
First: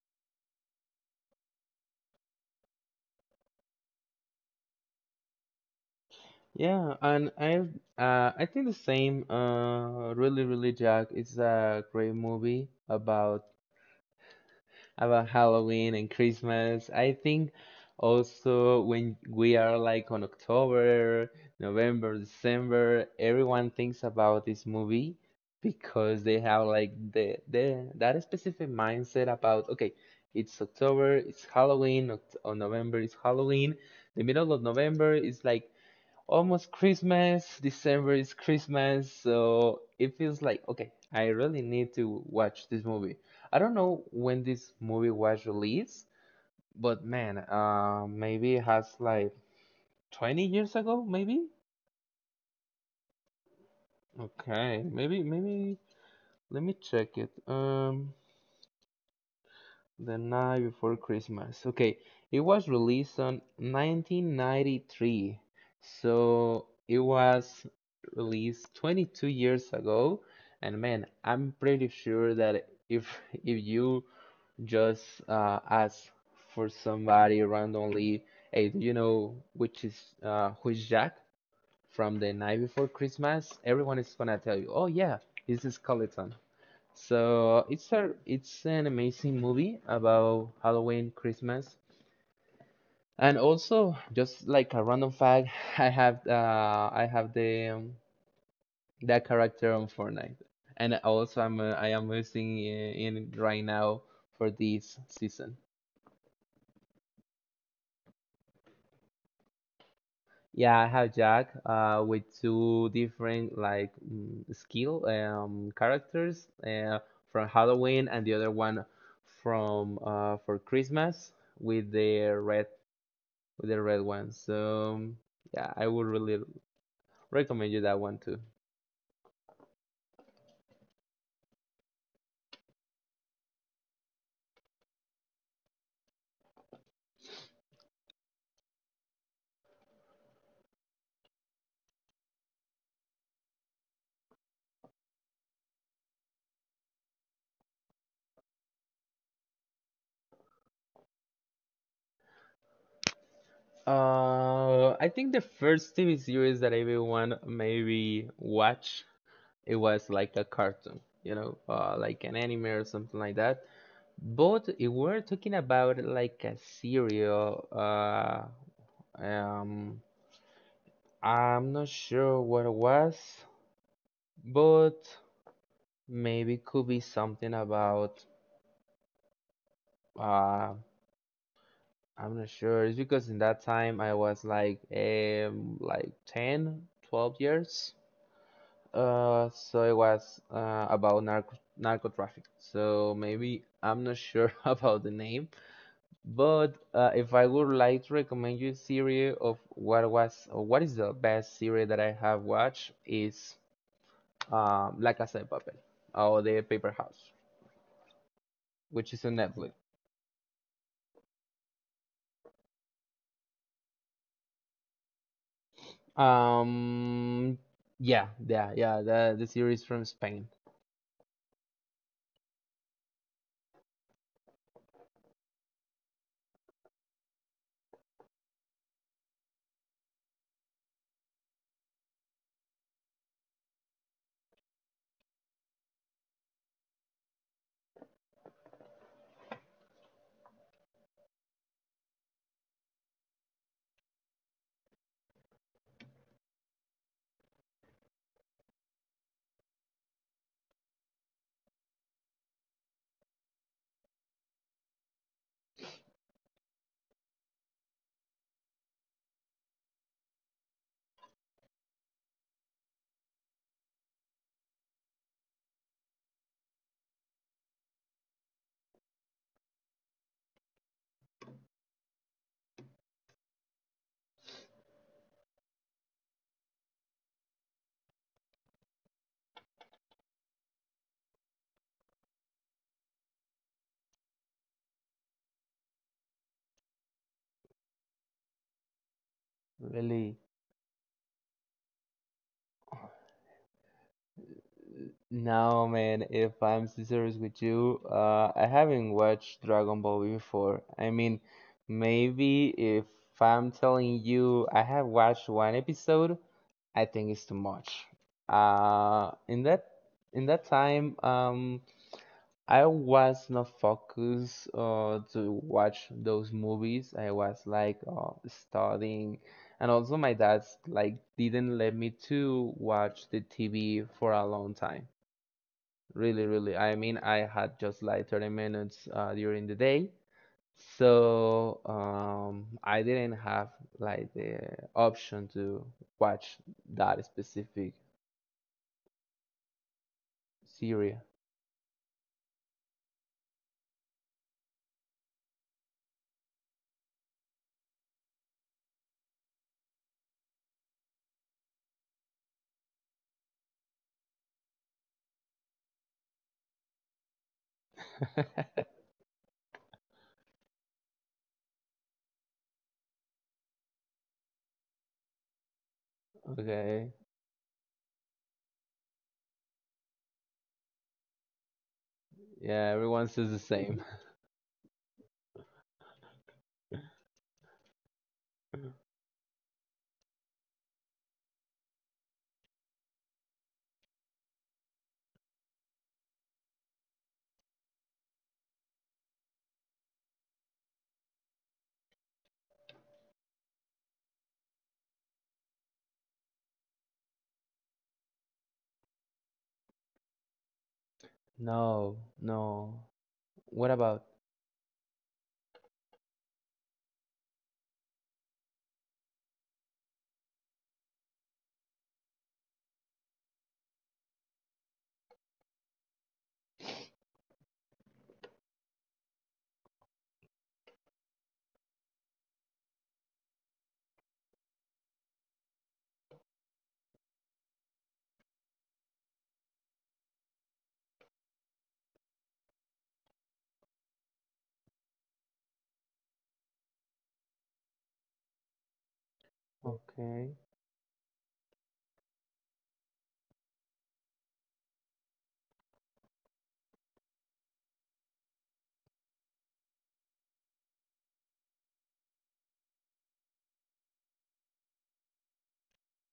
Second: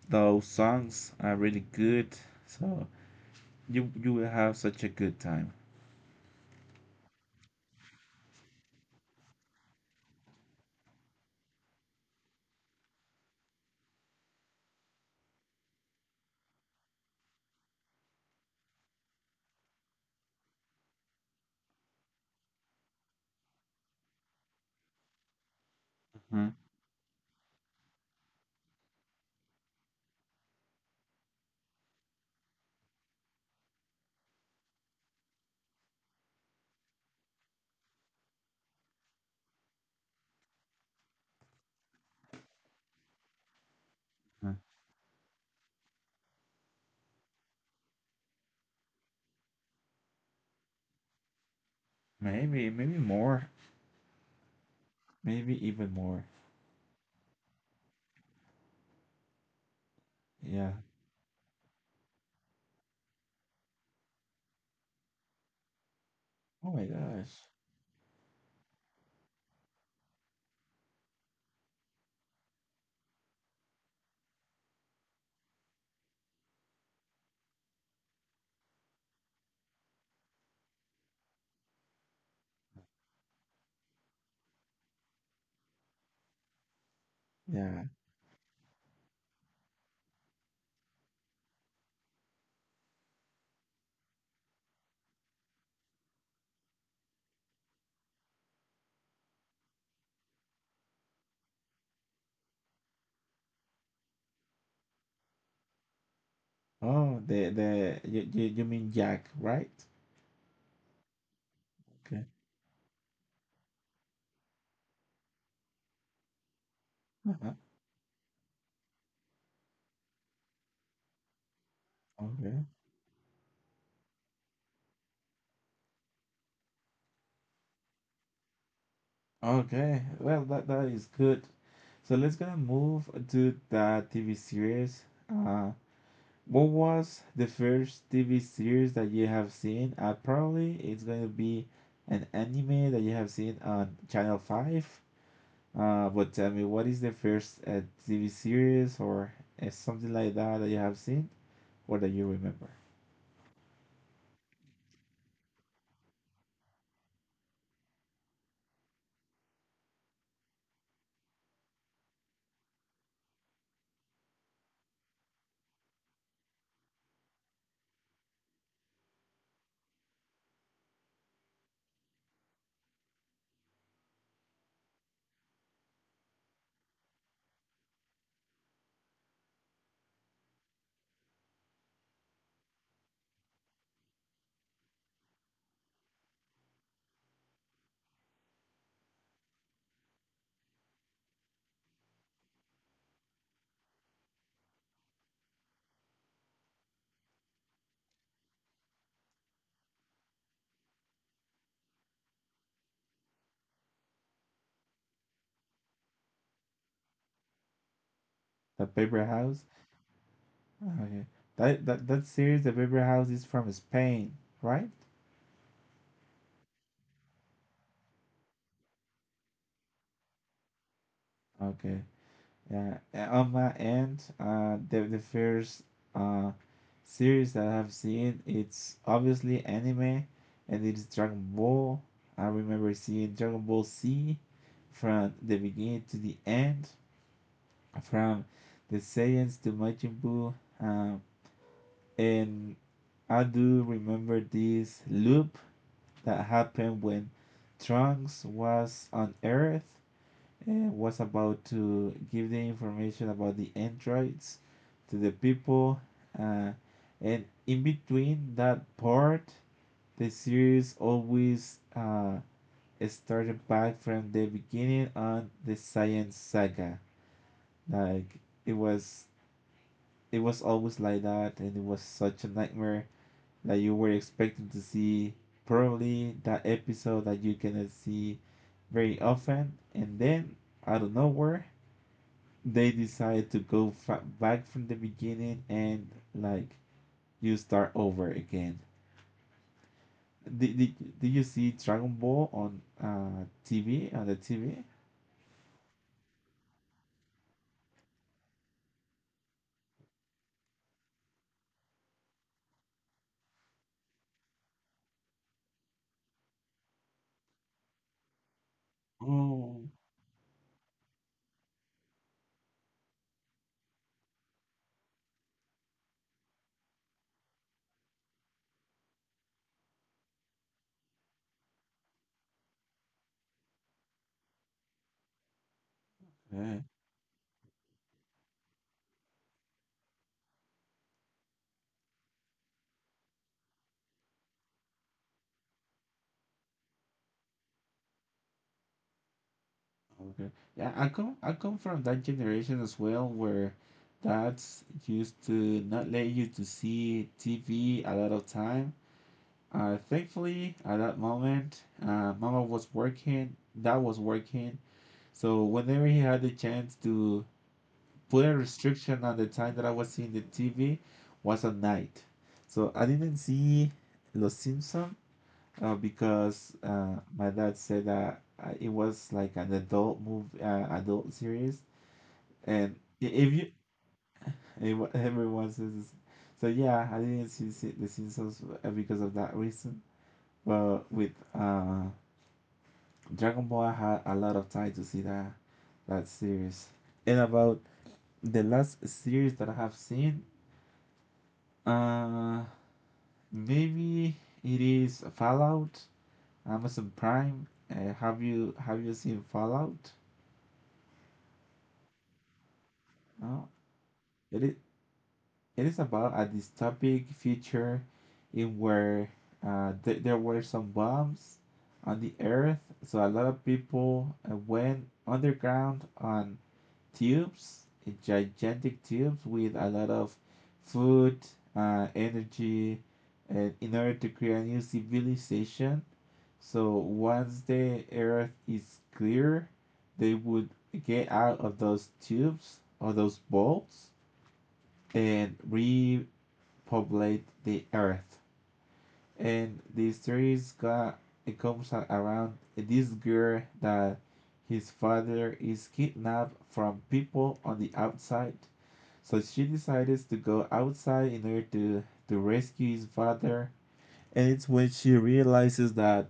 A: Those songs are really good, so you you will have such a good time.
B: Yeah, and I uh, I think the same. Uh, really, really, Jack. It's a great movie about about Halloween and Christmas. I think also when we are like on October, November, December, everyone thinks about this movie because they
A: Mhm.
B: have like the the that specific mindset about okay, it's October, it's Halloween, Oct- on November is Halloween. The middle of November is like almost Christmas. December is Christmas, so it feels like okay, I really need to watch this movie. I don't know when this movie was released, but man, uh, maybe it has like twenty years ago, maybe?
A: Maybe, maybe more,
B: Okay, maybe
A: maybe
B: maybe
A: even more.
B: let me check it. Um, The Night
A: Yeah.
B: Before Christmas. Okay, it was released on nineteen ninety-three, so
A: Oh my
B: it
A: gosh.
B: was released twenty-two years ago. And man, I'm pretty sure that if if you just uh, ask for somebody randomly, hey, do you know which is uh, who is Jack from The Night Before Christmas? Everyone is gonna tell you, oh yeah, this is Skeleton. So
A: Yeah.
B: it's a it's an amazing movie about Halloween, Christmas, and also just like a random fact, I have uh I have the um, that character on Fortnite, and also I'm uh, I am using in, in right now for this season.
A: Oh, the the you you, you mean Jack, right?
B: Yeah, I have Jack uh with
A: Okay.
B: two different like mm, skill um characters uh from
A: Uh-huh.
B: Halloween and the other one from uh for Christmas with the red
A: Okay.
B: with the red one. So yeah, I would really recommend you that one too.
A: Okay. Well, that that is good. So let's gonna move to the T V series. Uh, what was the first T V series that you have seen? Uh, probably it's gonna be an anime that you have seen on Channel Five. Uh, but tell me, what is the first uh, T V series or uh, something like that that you have seen or that you remember?
B: Uh, I think the first T V series that everyone maybe watch it was like a cartoon, you know, uh, like an anime or something like that. But if we're talking about like a serial, uh, um, I'm not sure what it was, but maybe could be something about uh I'm not sure. It's because in that time I was like um like ten, twelve years. Uh, so it was uh, about narco narco traffic. So maybe I'm not sure about the name, but uh, if I would like to recommend you a series of what was or what is the best series that I have watched is um La Casa de Papel or The Paper House,
A: The
B: which is
A: Paper
B: on
A: House?
B: Netflix.
A: Okay. That, that, that series, The Paper House, is from Spain, right?
B: Um, yeah, yeah, yeah. The the series from Spain.
A: Okay. Yeah. And on my end, uh, the, the first uh, series that I have seen, it's obviously anime and it is Dragon Ball. I remember seeing Dragon Ball Z from the beginning to the end, from the Saiyans to Majin Buu. Um, and I do remember this loop that happened when Trunks was on Earth and was about to give the information about the androids to the people. Uh, and in between that part, the series always uh, started back from the beginning on the Science Saga. Like it was it was always like that and it was such a nightmare that you were expecting to see probably that episode that you cannot see very often and then out of nowhere they decide to go fa- back from the beginning and like you start over again.
B: Really?
A: Did, did, did you see Dragon Ball on uh TV, on the TV?
B: No, man, if I'm serious with you, uh, I haven't watched Dragon Ball before. I mean, maybe if I'm telling you I have watched one episode, I think it's too much. Uh, in that
A: Oh,
B: in that time, um, I was not focused uh, to watch those movies. I was like uh, studying, and also my dad's like didn't let me to watch the T V for a long time. Really, really.
A: yeah.
B: I mean, I had just like thirty minutes uh, during the day, so um, I didn't have like the option to watch that specific
A: Okay. Yeah, I
B: series.
A: come I come from that generation as well where dads used to not let you to see T V a lot of time. Uh, thankfully, at that moment, uh, mama was working, dad was working. So whenever he had the chance to put a restriction on the time that I was seeing the T V was at night. So I didn't see Los Simpson, uh, because
B: Okay,
A: uh, my dad said that uh, it was like an adult movie, uh, adult series,
B: yeah,
A: and
B: everyone
A: I-
B: says
A: if
B: the
A: you,
B: same.
A: and wha- everyone says this. So yeah, I didn't see see The Simpsons, uh, because of that reason. But with uh, Dragon Ball, I had a lot of time to see that that series. And about the last series that I have seen, uh, maybe it is Fallout, Amazon Prime. Uh, have you have you seen Fallout?
B: No, no.
A: No,
B: What about?
A: it is. It is about a dystopic future in where uh, th- there were some bombs on the earth, so a lot of people uh, went underground on tubes, uh, gigantic tubes with a lot of food, uh, energy, and in order to create a new civilization. So once the earth is clear, they would get out of those tubes or those bolts and re populate the earth. And the
B: Okay,
A: series got it comes around this girl that his father is kidnapped from people on the outside. So she decides to go outside in order to, to rescue his father. And it's when she realizes that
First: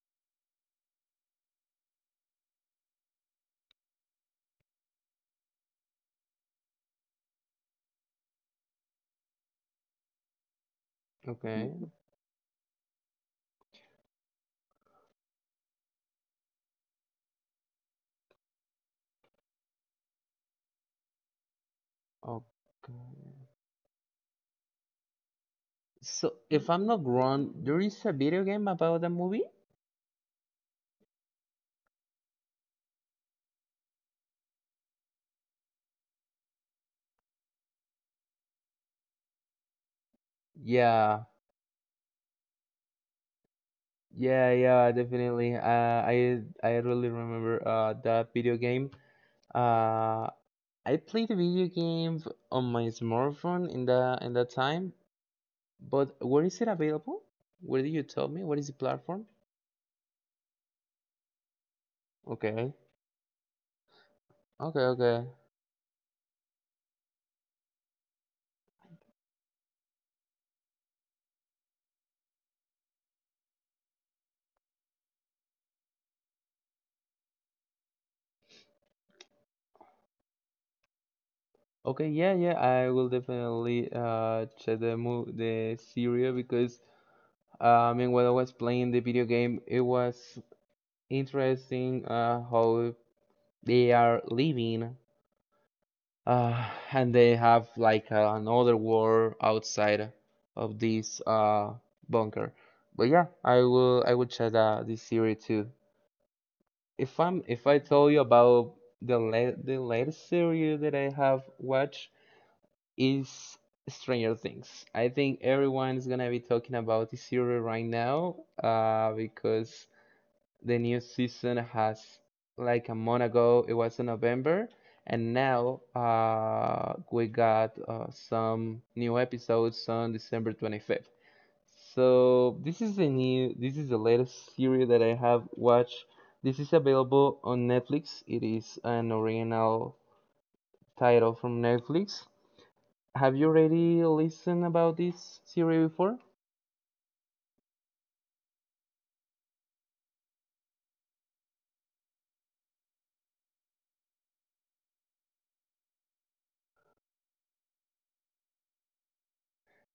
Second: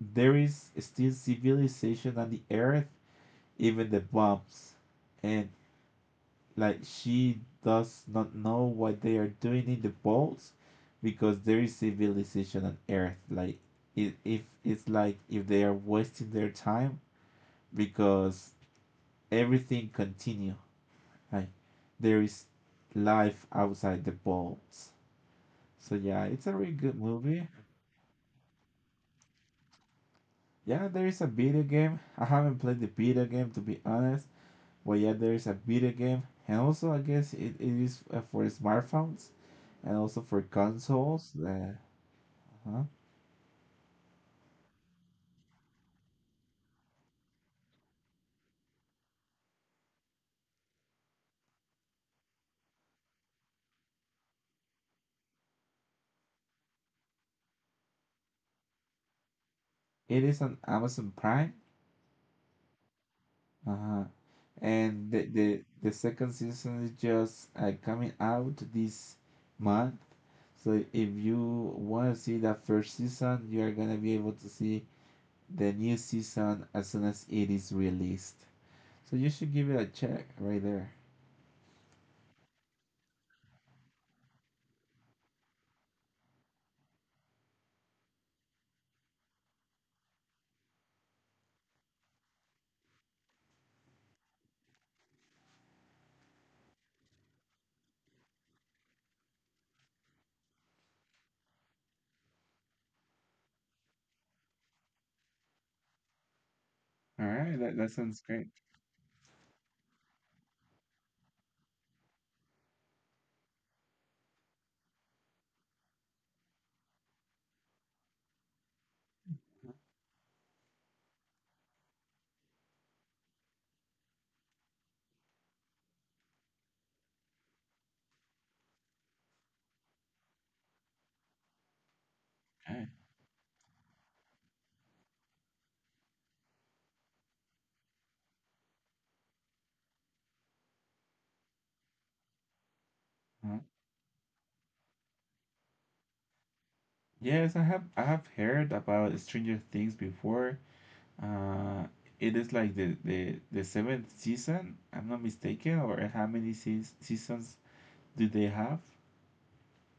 A: there is still civilization on the earth, even the bombs. And like she does not know what they are doing in the vaults because there
B: okay,
A: is civilization on earth like it, if it's like if they are wasting their time because everything continue like there is
B: okay.
A: life outside the vaults. So yeah,
B: So,
A: it's a
B: if
A: really
B: I'm
A: good
B: not
A: movie.
B: wrong, there is a video game about the movie?
A: Yeah, there is a video game. I haven't played the video game to be honest, but yeah, there is a video game. And also I guess it, it is uh, for smartphones and also for
B: Yeah,
A: consoles. uh, Uh-huh.
B: yeah, yeah, definitely. Uh, I I really remember uh that video game. Uh, I played the video game on my smartphone in the in that time, but where is it available? Where did you tell me? What is the platform?
A: It is on Amazon Prime.
B: Okay,
A: Uh-huh.
B: okay,
A: And the,
B: okay.
A: the the second season is just uh, coming out this month. So if you want to see that first season, you are gonna be able to see the new season as soon as it is released. So you should give it a check right there.
B: Okay, yeah, yeah, I will definitely uh check the move the series because uh, I mean when I was playing the video game, it was interesting uh how they are living uh and they have like uh, another world outside of this uh bunker. But yeah, I will I will check uh, this series too. If
A: All
B: I'm
A: right,
B: if
A: that,
B: I
A: that
B: tell you
A: sounds great.
B: about the la the latest series that I have watched, is Stranger Things. I think everyone's gonna be talking about this series right now uh, because the new season has like a month ago. It was in November, and now uh, we got uh, some new episodes on December twenty-fifth. So this
A: Okay.
B: is the new, this is the latest series that I have watched. This is available on Netflix. It is an original title from Netflix. Have you
A: Uh-huh.
B: already listened about this series before?
A: Yes, I have I have heard about Stranger Things before. Uh, it is like the, the, the seventh season, I'm not mistaken, or how many seas seasons do they have?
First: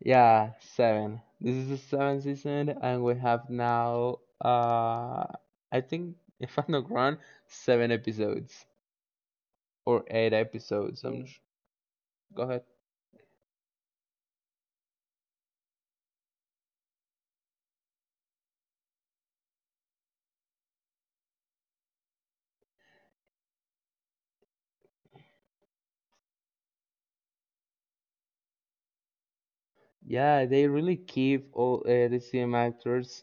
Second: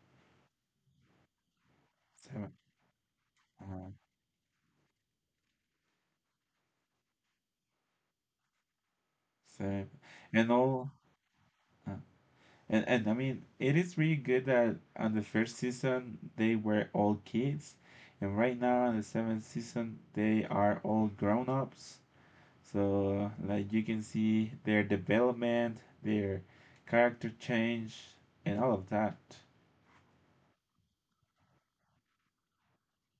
B: Yeah, seven. This is the seventh
A: Seven.
B: season, and we have
A: Uh,
B: now, uh, I think, if I'm not wrong, seven episodes
A: seven.
B: or eight
A: And all.
B: episodes. I'm not sure.
A: Uh,
B: Go ahead.
A: and, and I mean, it is really good that on the first season they were all kids, and right now on the seventh season they are all grown ups. So, like, you can see their development, their character change, and all of that.
B: Yeah, they really keep all uh, the same actors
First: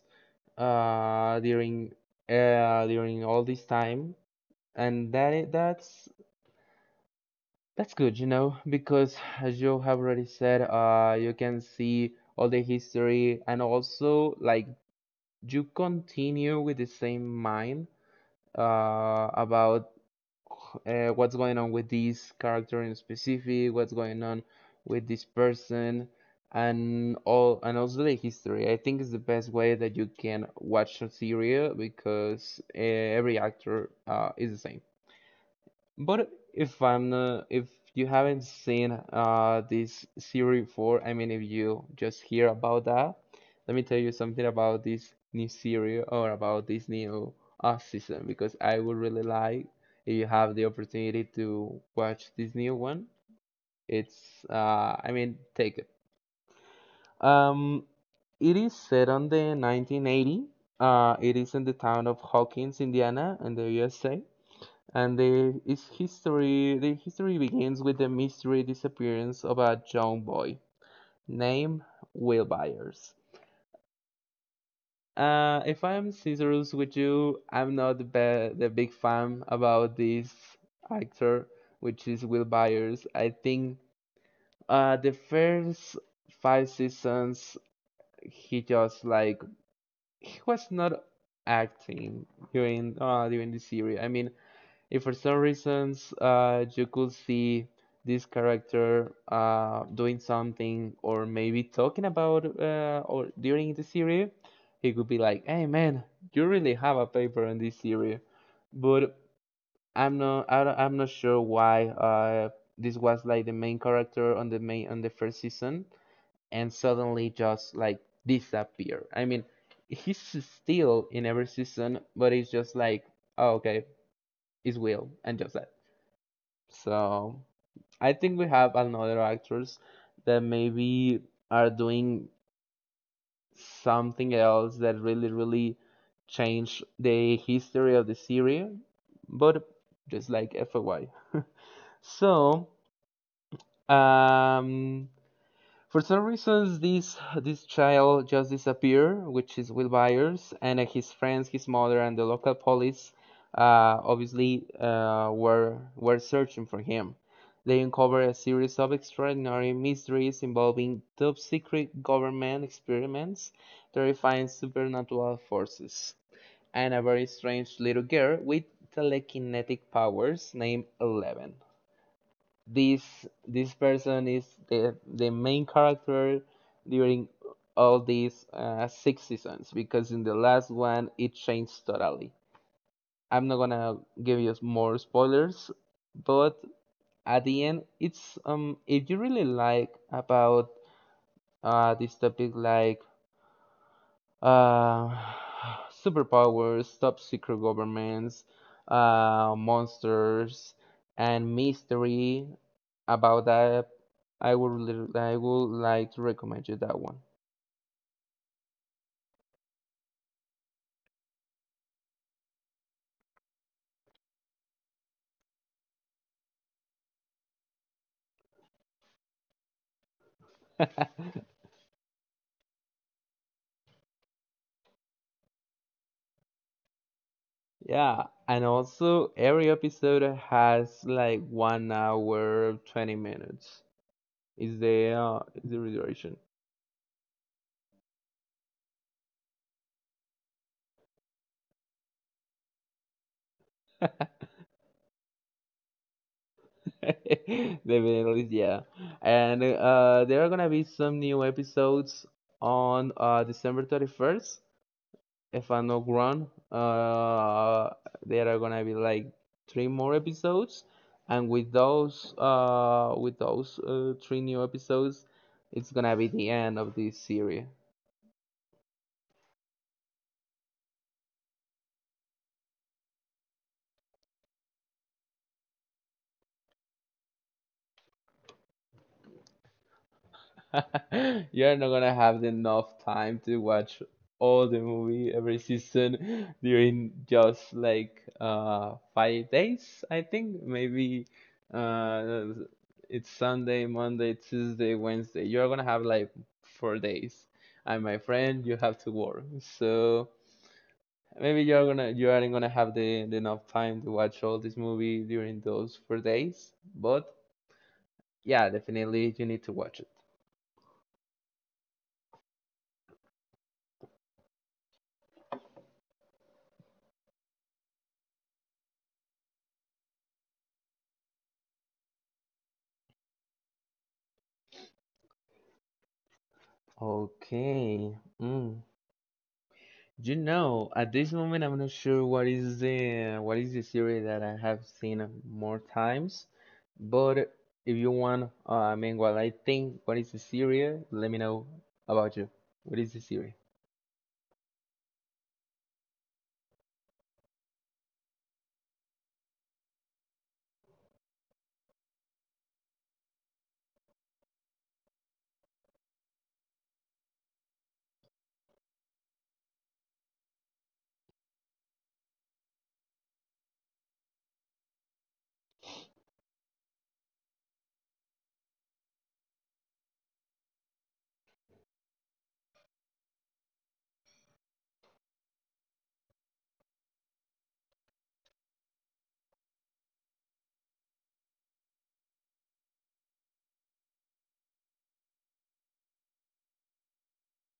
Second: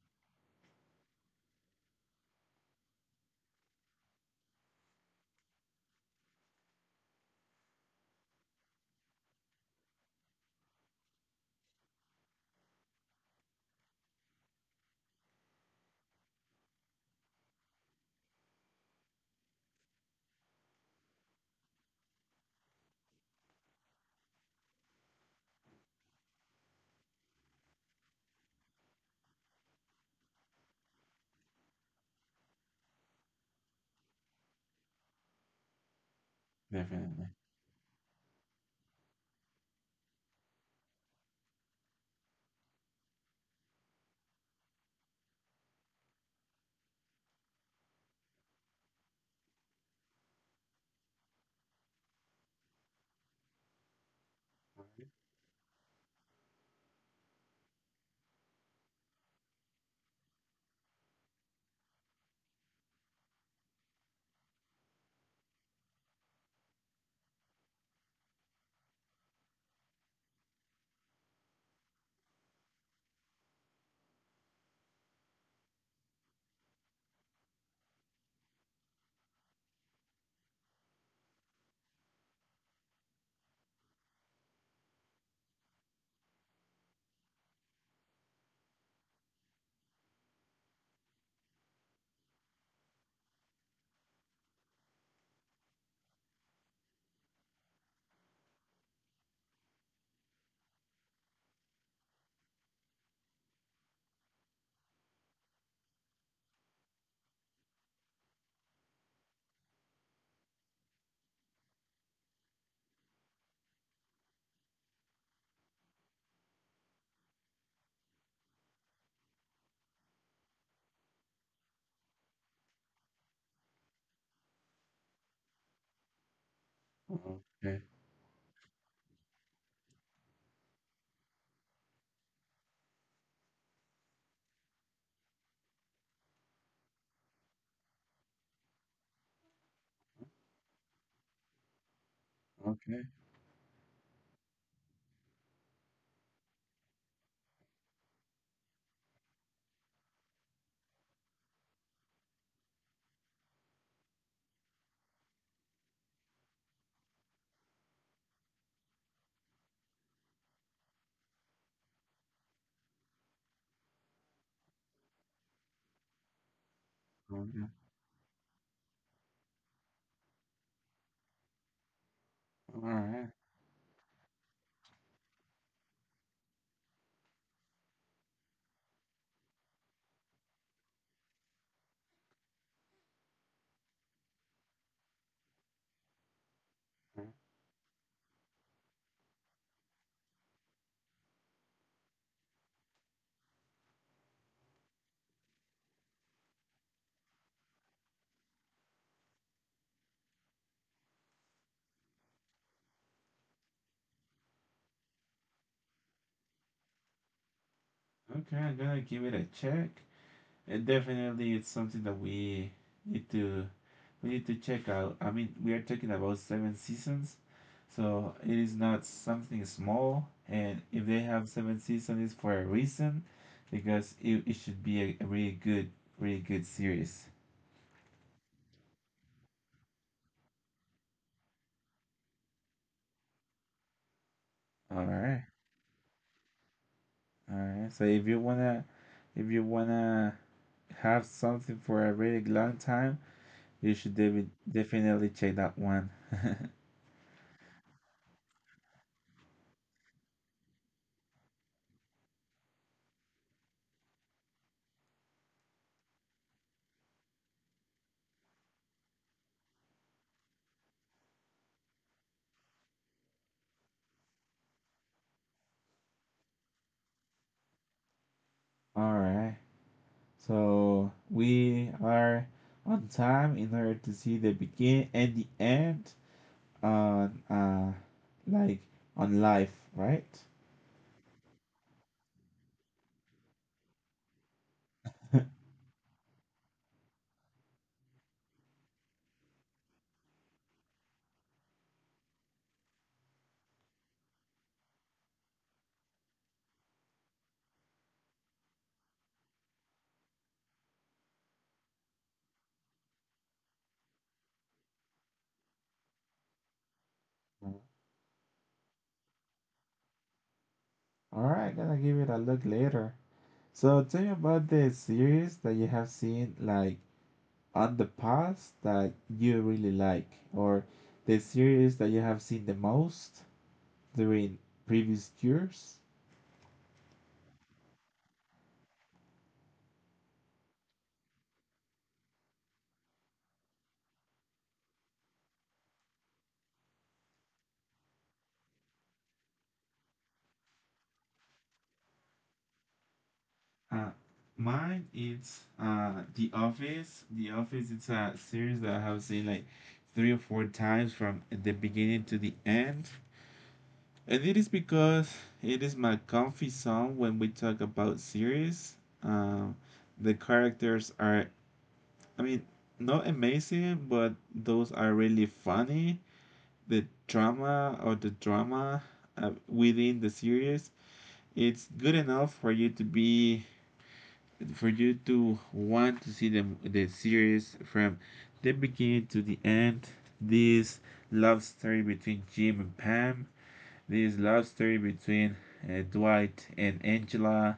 B: uh during uh during all this time, and that i- that's that's good, you know, because as you have already said, uh, you can see all the history and also like you continue with the same mind uh, about uh, what's going on with this character in specific, what's going on with this person, and all and also the history. I think it's the best way that you can watch a series because uh, every actor uh, is the same. But if I'm
A: Definitely.
B: not, if you haven't seen uh this series before, I mean, if you just hear about that, let me tell you something about this new series or about this new uh season because I would really like if you have the opportunity to watch this new one. It's uh, I mean, take it. Um, it is set on the nineteen eighty. Uh, it is in the town of Hawkins, Indiana, in the U S A and the its history the history begins with the mystery disappearance of a young boy named Will Byers. Uh, if I'm serious with you, I'm not the, be- the big fan about this actor, which is Will Byers. I think uh, the first five seasons he just like he was not acting during uh, during the series. I mean, if for some reasons uh, you could see this character uh, doing something or maybe talking about uh, or during the series, he could be like, "Hey man, you really have a paper in this series," but I'm not I don't- I'm not sure why uh, this was like the main character on the main on the first season and suddenly just like disappear. I mean, he's still in every season, but it's just like, oh, okay, it's Will and just that. So
A: Okay.
B: I think we have another actors that maybe are doing something else that really, really change the history of the series, but just like F Y. So,
A: Okay.
B: um, for some reasons, this this child just disappeared, which is Will Byers and uh, his friends, his mother, and the local police. Uh, obviously, uh, were were searching for him. They uncovered a series of extraordinary mysteries involving top secret government experiments, terrifying supernatural forces, and a very
A: Mhm.
B: strange little girl with telekinetic powers named Eleven.
A: All
B: this
A: right.
B: this person is the the main character during all these uh, six seasons because in the last one it changed totally. I'm not gonna give you more spoilers, but at the end, it's um if you really like about uh this topic like uh, superpowers, top secret governments, uh, monsters, and mystery. About that, I would li- I would like to recommend you that one.
A: Okay, I'm gonna give it a check. And definitely it's something that we need to we need to check out. I mean, we are talking about seven seasons, so it is not something small. And if they have seven seasons, it's for a reason, because it, it should be a, a really good, really good series.
B: Yeah, and also every episode has like one hour twenty minutes. Is the
A: All
B: uh,
A: right,
B: is the duration?
A: all right. So if you wanna, if you wanna have something for a really long time, you should devi- definitely check that one.
B: Definitely, yeah. And uh, there are gonna be some new episodes on uh, December thirty first, if I'm not wrong. Uh, there are gonna be like three more episodes, and with those, uh, with those uh, three new episodes, it's gonna be the end of this series.
A: Alright, so we are on time in order to see the begin and the end on uh like on life, right?
B: You're not gonna have enough time to watch all the movie every season during just like uh five days, I think. Maybe uh it's Sunday, Monday, Tuesday, Wednesday. You're gonna have like four days. And my friend, you have to work. So maybe you're gonna you aren't gonna have the, the enough time to watch all this movie during those four days. But yeah, definitely you need to watch it.
A: Alright, gonna give it a look later. So tell me about the series that you have seen like on the past that you really like or the series that you have seen the most during previous years.
B: Okay. Mm. You know, at this moment, I'm not sure what is the what is the series that I have seen more times, but if you want, uh, I mean, what I think, what is the series? Let me know about you. What is the series?
A: Uh, mine is uh The Office. The Office, it's a series that I have seen like three or four times from the beginning to the end. And it is because it is my comfy song when we talk about series. Um, the characters are, I mean, not amazing, but those are really funny. The drama or the drama, uh, within the series, it's good enough for you to be for you to want to see the, the series from the beginning to the end. This love story between Jim and Pam, this love story between uh, Dwight and Angela,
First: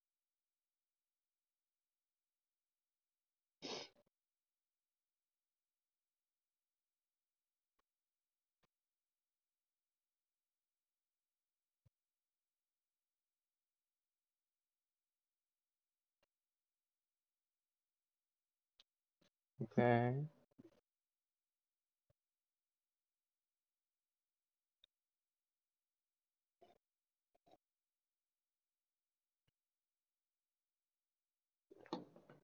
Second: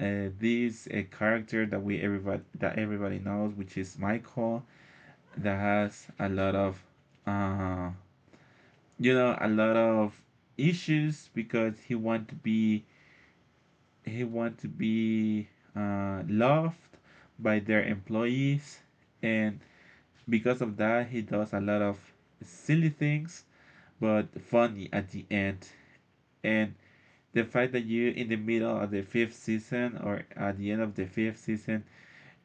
A: uh, this a uh, character that we everybody that everybody knows, which is Michael, that has a lot of, uh, you know, a lot of issues because he want to be he want to be uh, loved by their employees, and
B: Okay.
A: because of that he does a lot of silly things but funny at the end. And the fact that you, in the middle of the fifth season, or at the end of the fifth season,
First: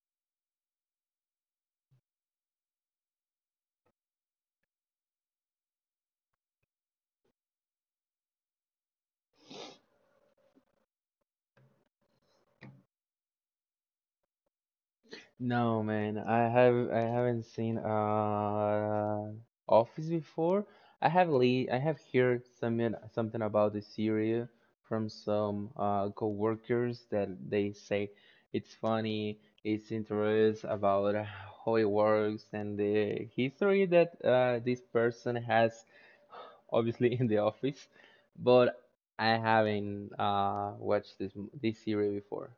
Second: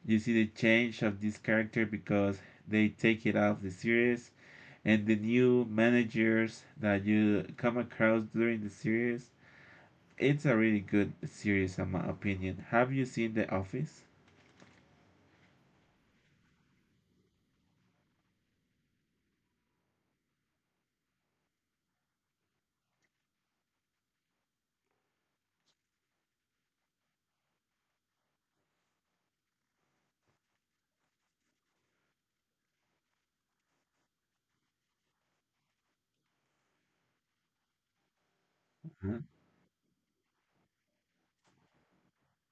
A: you see the change of this character because they take it out of the series, and the new managers that you come across during the series, it's a really good series in my opinion. Have you seen The Office?
B: No, man, I have I haven't seen uh Office before. I have le I have heard something something about the series from some uh coworkers that they say it's funny, it's interest about how it works and the history that uh this person has obviously in the office, but
A: Uh-huh.
B: I haven't uh watched this this series before.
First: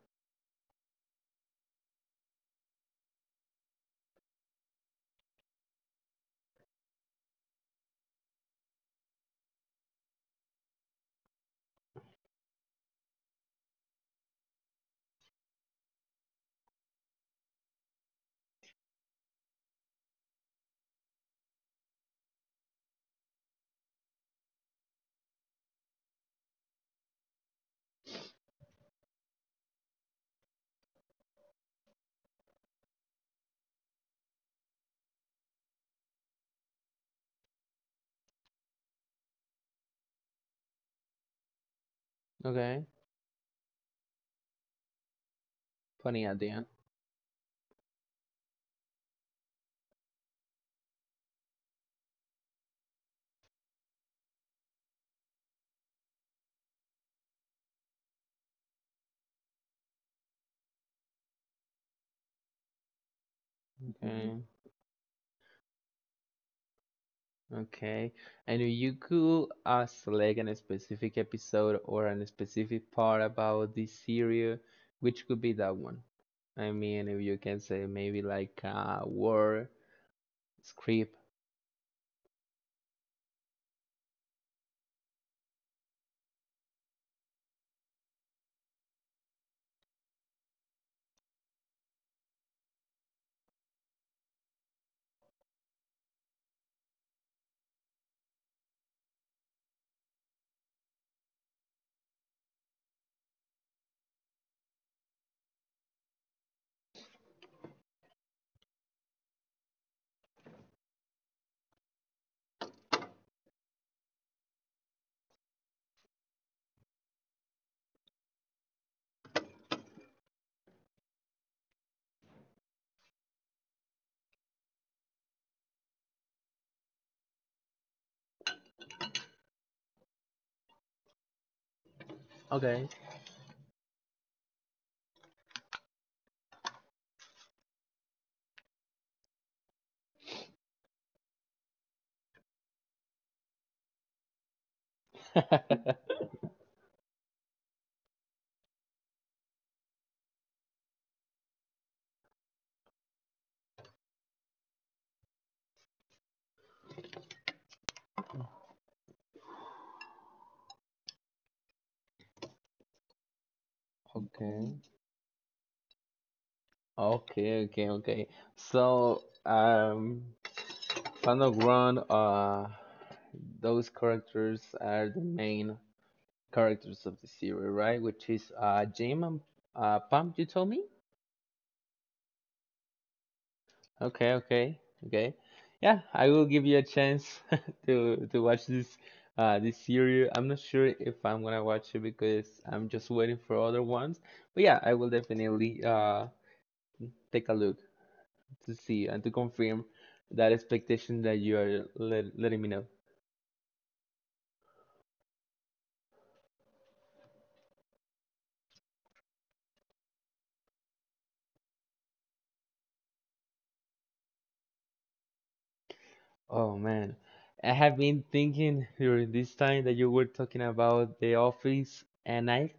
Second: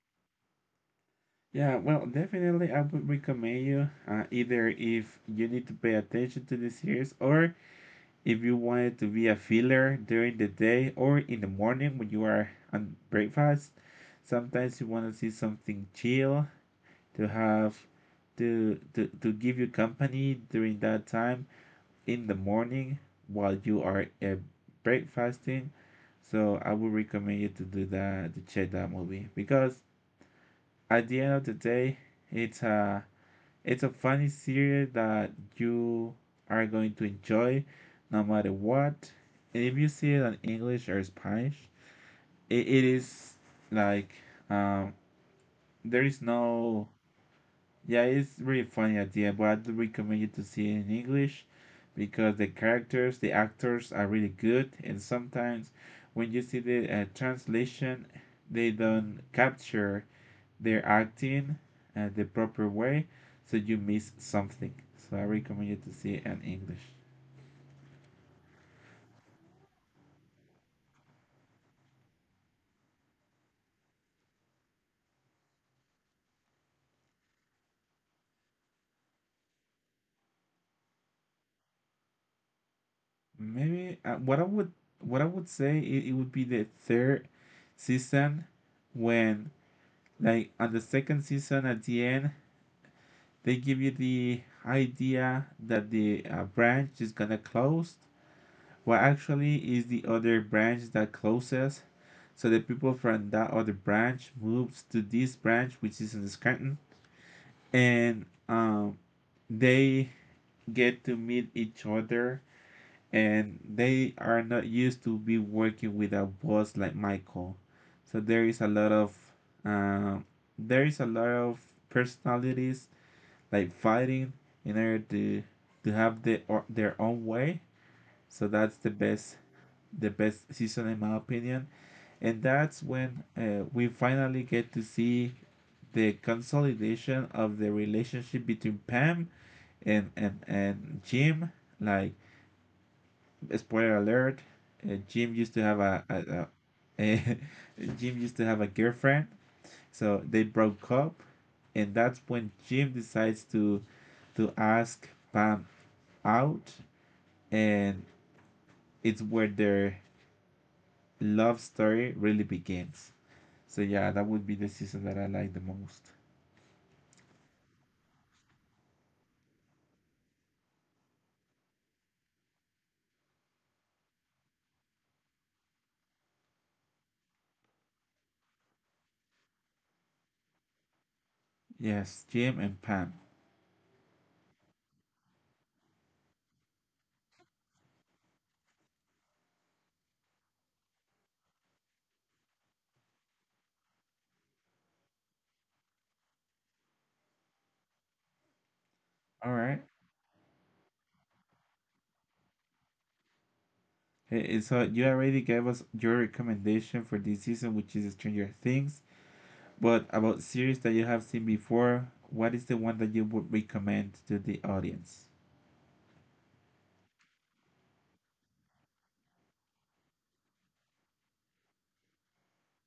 A: Yeah, well, definitely, I would recommend you, uh, either if you need to pay attention to the series, or if you want it to be a filler during the day or in the morning when you are on breakfast. Sometimes you want to see something chill to have to, to to give you company during that time in the morning while you are uh, breakfasting. So I would recommend you to do that, to check that movie because at the end of the day, it's a it's a funny series that you are going to enjoy no matter what. And if you see it in English or Spanish, it, it
B: Okay.
A: is like, um, there is
B: Funny
A: no,
B: idea.
A: yeah, it's really funny at the end, but I do recommend you to see it in English because the characters, the actors are really good, and sometimes when you see the uh, translation, they don't capture they're acting uh, the proper way, so you miss
B: Okay.
A: something. So I recommend you to see it in English.
B: Okay. And if you could uh, select a specific episode or a specific part about this series, which could be that one? I mean, if you can say maybe like a war script.
A: Maybe uh, what I would what I would say, it, it would be the third season when, like on the second season at the end, they give you the idea that the uh, branch is gonna close. Well, actually, is the other branch that closes. So the people from that other branch moves to this branch, which is in Scranton, and um, they get to meet each other and they are not used to be working with a boss like Michael. So there is a lot of, uh, there is a lot of personalities like fighting in order to to have the, or their own way. So that's the best the best season in my opinion, and that's
B: Okay.
A: when uh, we finally get to see the consolidation of the relationship between Pam and and and Jim, like, spoiler alert, uh, Jim used to have a, a, a Jim used to have a girlfriend, so they broke up, and that's when Jim decides to to ask Pam out, and it's where their love story really begins. So yeah, that would be the
B: Okay.
A: season that I like the most.
B: Okay, okay, okay. So, um, Fandogram, uh, those characters are the main characters of the series, right? Which is uh, Jim and uh, Pam, you told me?
A: Yes, Jim and Pam.
B: Okay, okay, okay. Yeah, I will give you a chance to to watch this uh this series. I'm not sure if I'm gonna watch it because I'm just waiting for other ones. But yeah, I will definitely uh take a look, to see and to
A: All right.
B: confirm that expectation that you are let, letting me know.
A: Hey, and so you already gave us your recommendation for this season, which is Stranger Things. But about series that you have seen before, what is the one that you would recommend to the audience?
B: Oh man, I have been thinking during this time that you were talking about The Office, and I,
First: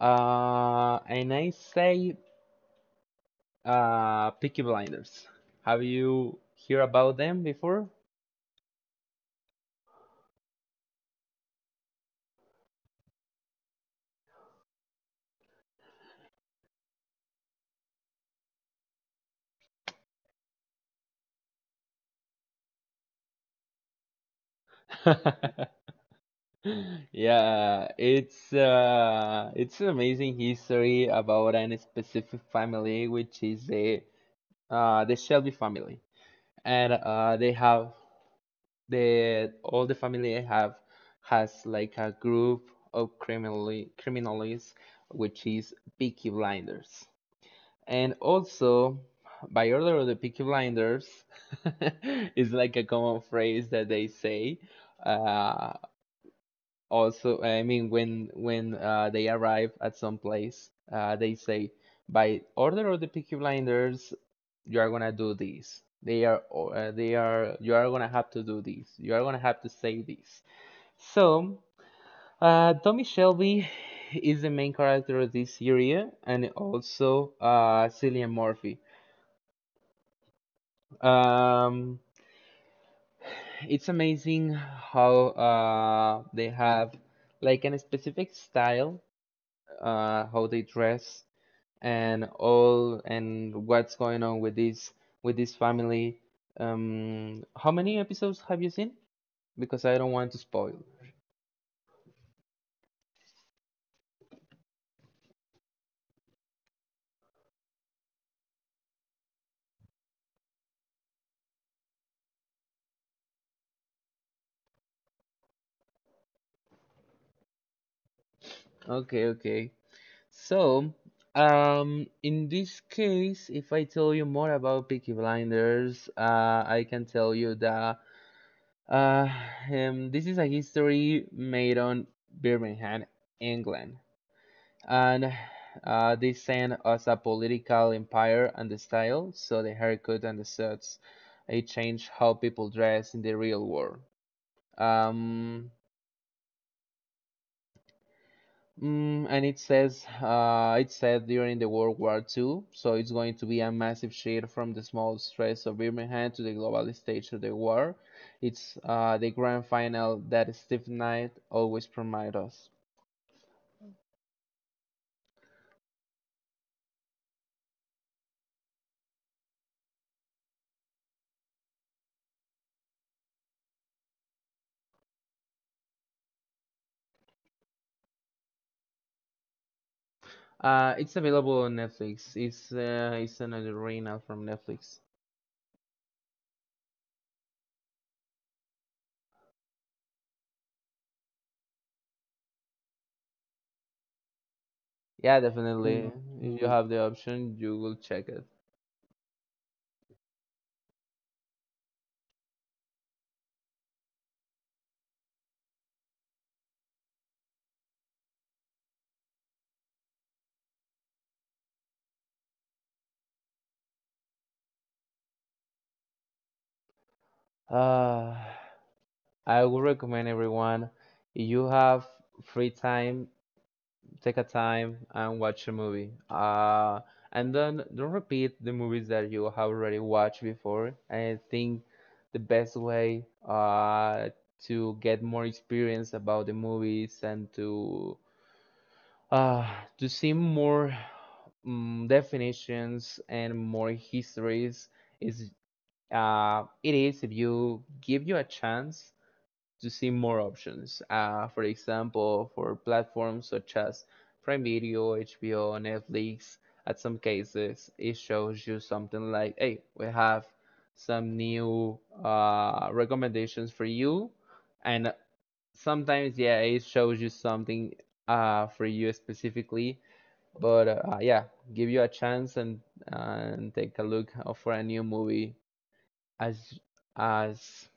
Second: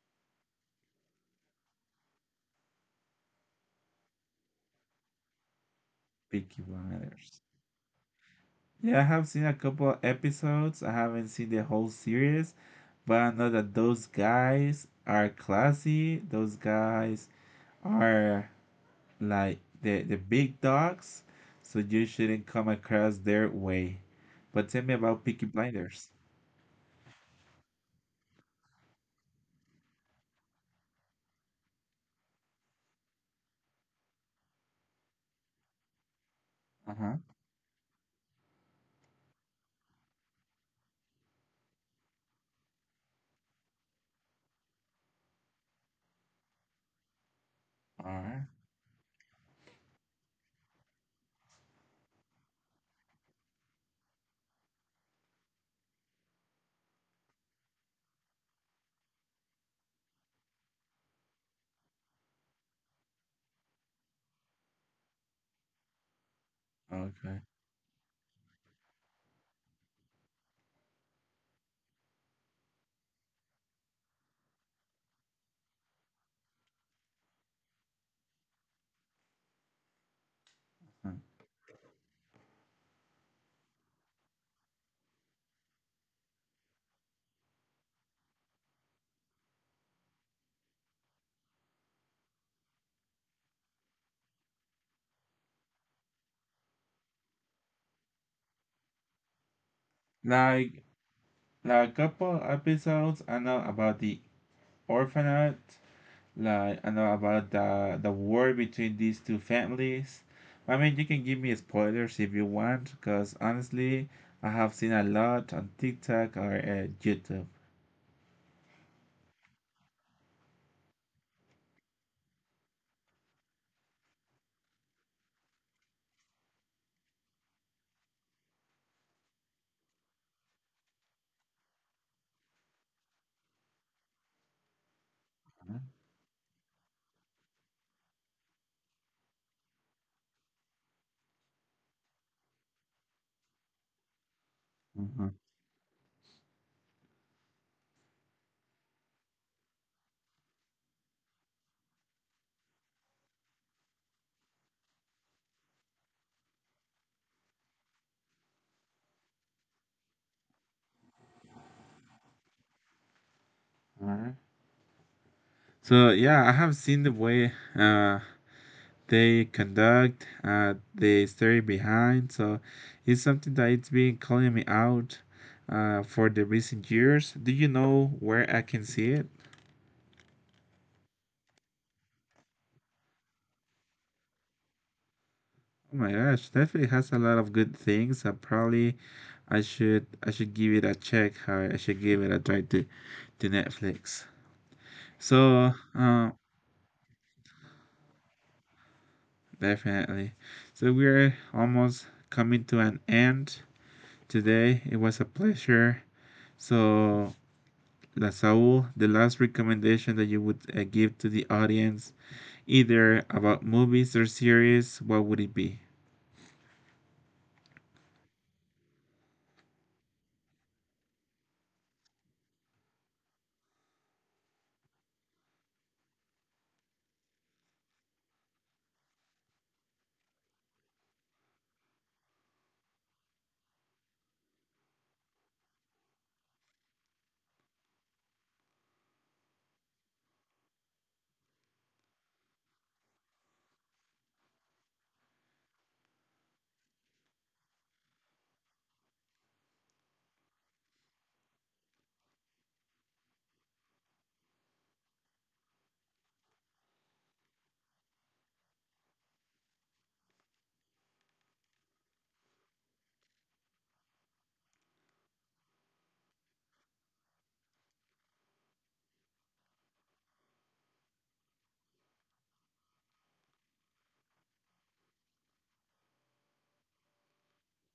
B: uh, and I say, uh, Peaky Blinders. Have you
A: Peaky
B: heard about
A: Blinders.
B: them before?
A: Yeah, I have seen a couple of episodes. I haven't seen the whole series, but I know that those guys are classy. Those guys are like the the big dogs, so you shouldn't come across their way. But tell me about Peaky Blinders.
B: Yeah, it's uh, it's an amazing history about an specific family, which is the uh, the Shelby family, and
A: Uh-huh.
B: uh, they have the all the family have has like a group of criminally criminals, which is Peaky Blinders.
A: All
B: And
A: right.
B: also, by order of the Peaky Blinders is like a common phrase that they say. Uh, also, I mean, when when uh, they arrive at some place, uh, they say, "By order of the Peaky Blinders, you are gonna do this. They are uh, they
A: Okay.
B: are You are gonna have to do this. You are gonna have to say this." So uh, Tommy Shelby is the main character of this series, and also uh, Cillian Murphy.
A: Huh.
B: um, it's amazing how uh, they have like a specific style, uh, how they dress and all, and what's going on with this with this family. Um, how many episodes have you seen? Because I don't want to spoil.
A: Like Like a couple episodes, I know about the orphanage, like I know about the the war between these two families. I mean, you can give me spoilers if you want, because honestly, I have seen a lot on TikTok or uh, YouTube.
B: Okay, okay. So, um, in this case, if I tell you more about Peaky Blinders, uh, I can tell you that uh, um, this is a history made on Birmingham, England, and uh, they send us a political empire, and the style, so the haircut and the suits, it changed how people dress in the real world.
A: Mhm,
B: Um, mm, and it says uh, it said during the World War the second, so it's going to be a massive shift from the small stress of Birmingham to the global stage of the war. It's uh, the grand final that Steve Knight always promised us.
A: mhm. So yeah, I have seen the way uh, they conduct, uh, the story behind. So it's something that it's been calling me out uh, for the recent years. Do you know where I can see it?
B: Uh, it's available on Netflix. It's uh, it's an original from Netflix.
A: Oh my gosh, definitely has a lot of good things. Uh, probably I should I should give it a check. uh, I should give it a try to to Netflix.
B: Yeah, Mm,
A: So
B: definitely.
A: uh,
B: If you mm. have the option, you will check it.
A: definitely. So we're almost coming to an end today. It was a pleasure. So, Lasaul, the last recommendation that you would uh, give to the audience, either about movies or series, what would it be?
B: Uh, I would recommend everyone, if you have free time, take a time and watch a movie. Uh, and then don't repeat the movies that you have already watched before. I think the best way uh, to get more experience about the movies, and to uh, to see more mm definitions and more histories is, uh, it is, if you give you a chance to see more options. Uh, for example, for platforms such as Prime Video, H B O, Netflix, at some cases, it shows you something like, hey, we have some new uh, recommendations for you. And sometimes, yeah, it shows you something uh, for you specifically. But uh, yeah, give you a chance, and, and take a look for a new movie as as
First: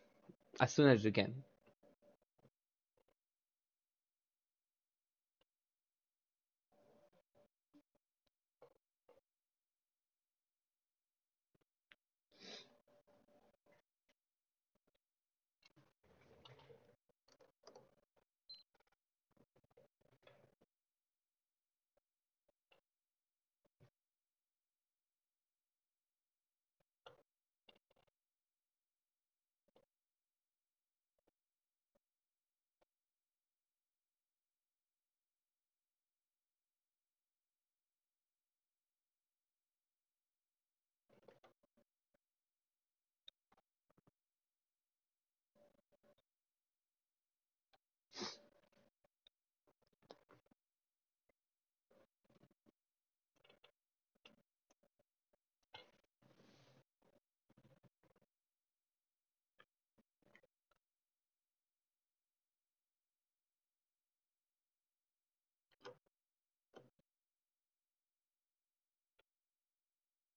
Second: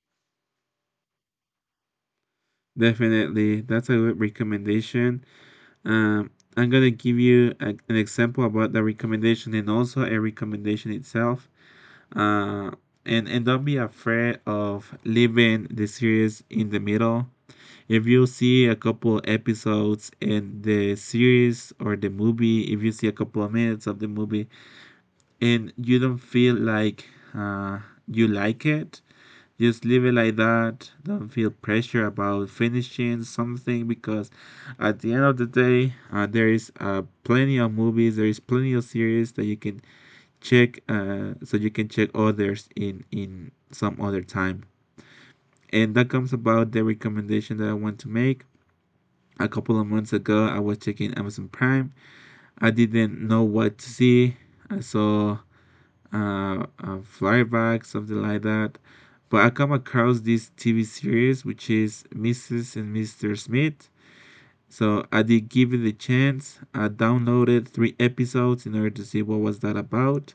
B: as soon as you can.
A: Definitely, that's a good recommendation. Um, I'm gonna give you a, an example about the recommendation and also a recommendation itself. Uh, and and don't be afraid of leaving the series in the middle. If you see a couple episodes in the series or the movie, if you see a couple of minutes of the movie and you don't feel like, uh, you like it, just leave it like that. Don't feel pressure about finishing something because at the end of the day, uh, there is uh, plenty of movies, there is plenty of series that you can check, uh, so you can check others in in some other time. And that comes about the recommendation that I want to make. A couple of months ago, I was checking Amazon Prime. I didn't know what to see, I saw uh, uh, flybacks, something like that. But I come across this T V series, which is Missus and Mister Smith. So I did give it a chance. I downloaded three episodes in order to see what was that about.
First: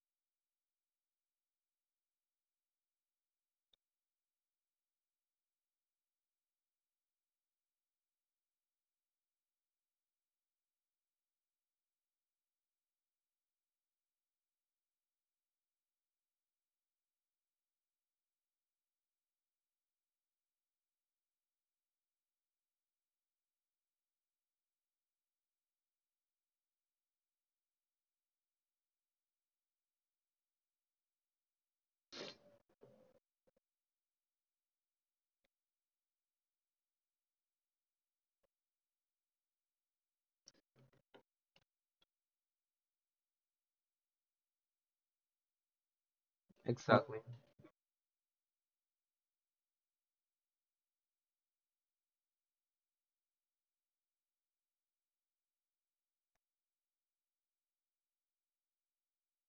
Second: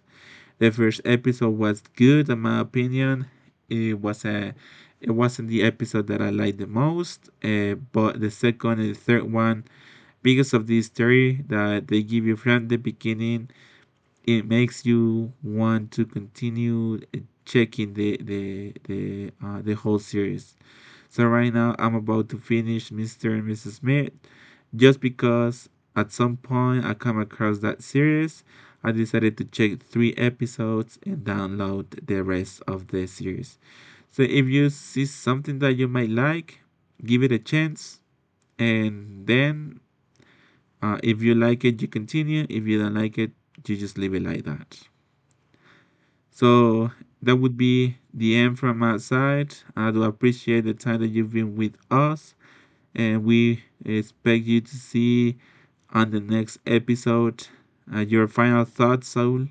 A: The first episode was good, in my opinion. It was a, it wasn't the episode that I liked the most. Uh, but the second and the third one, because of the story that they give you from the beginning, it makes you want to continue uh, checking the the the uh, the whole series. So right now I'm about to finish Mister and Missus Smith just because at some point I come across that series. I decided to check three episodes and download the rest of the series. So if you see something that you might like, give it a chance, and then, uh, if you like it you continue, if you don't like it you just leave it like that. So
B: Exactly.
A: that
B: Exactly.
A: would be the end from our side. I do appreciate the time that you've been with us, and we expect you to see on the next episode, uh, your final thoughts, Saul.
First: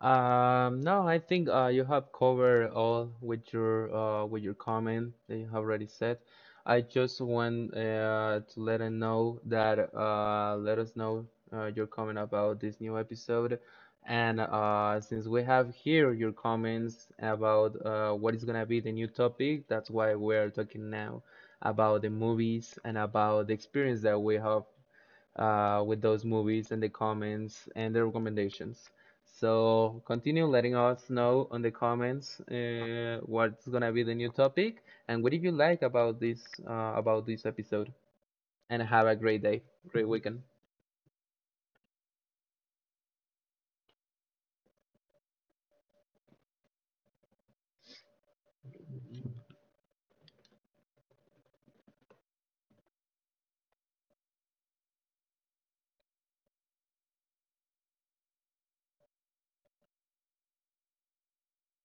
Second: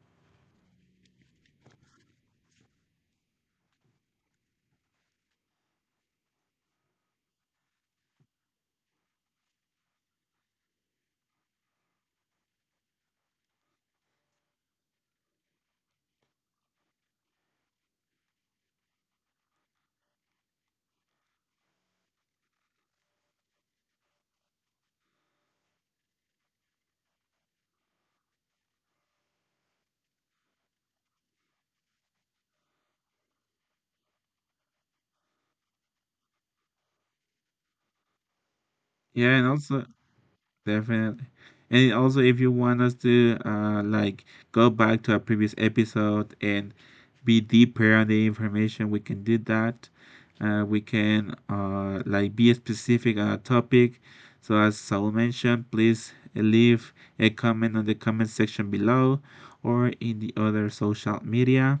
B: Um, no, I think uh, you have covered all with your uh, with your comment that you have already said. I just want uh, to let them know that, uh, let us know uh, your comment about this new episode, and uh, since we have here your comments about uh, what is gonna be the new topic, that's why we're talking now about the movies and about the experience that we have uh, with those movies and the comments and the recommendations. So continue letting us know on the comments uh, what's gonna be the new topic, and what did you like about this uh, about this episode. And have a
A: Yeah,
B: great
A: and
B: day,
A: also
B: great weekend.
A: definitely. And also, if you want us to, uh, like, go back to a previous episode and be deeper on the information, we can do that. Uh, we can, uh, like, be specific on a topic. So, as Saul mentioned, please leave a comment on the comment section below or in the other social media.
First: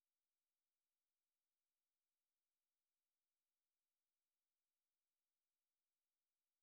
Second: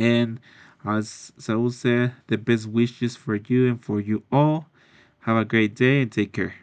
A: And as Saul said, the best wishes for you and for you all. Have a great day and take care.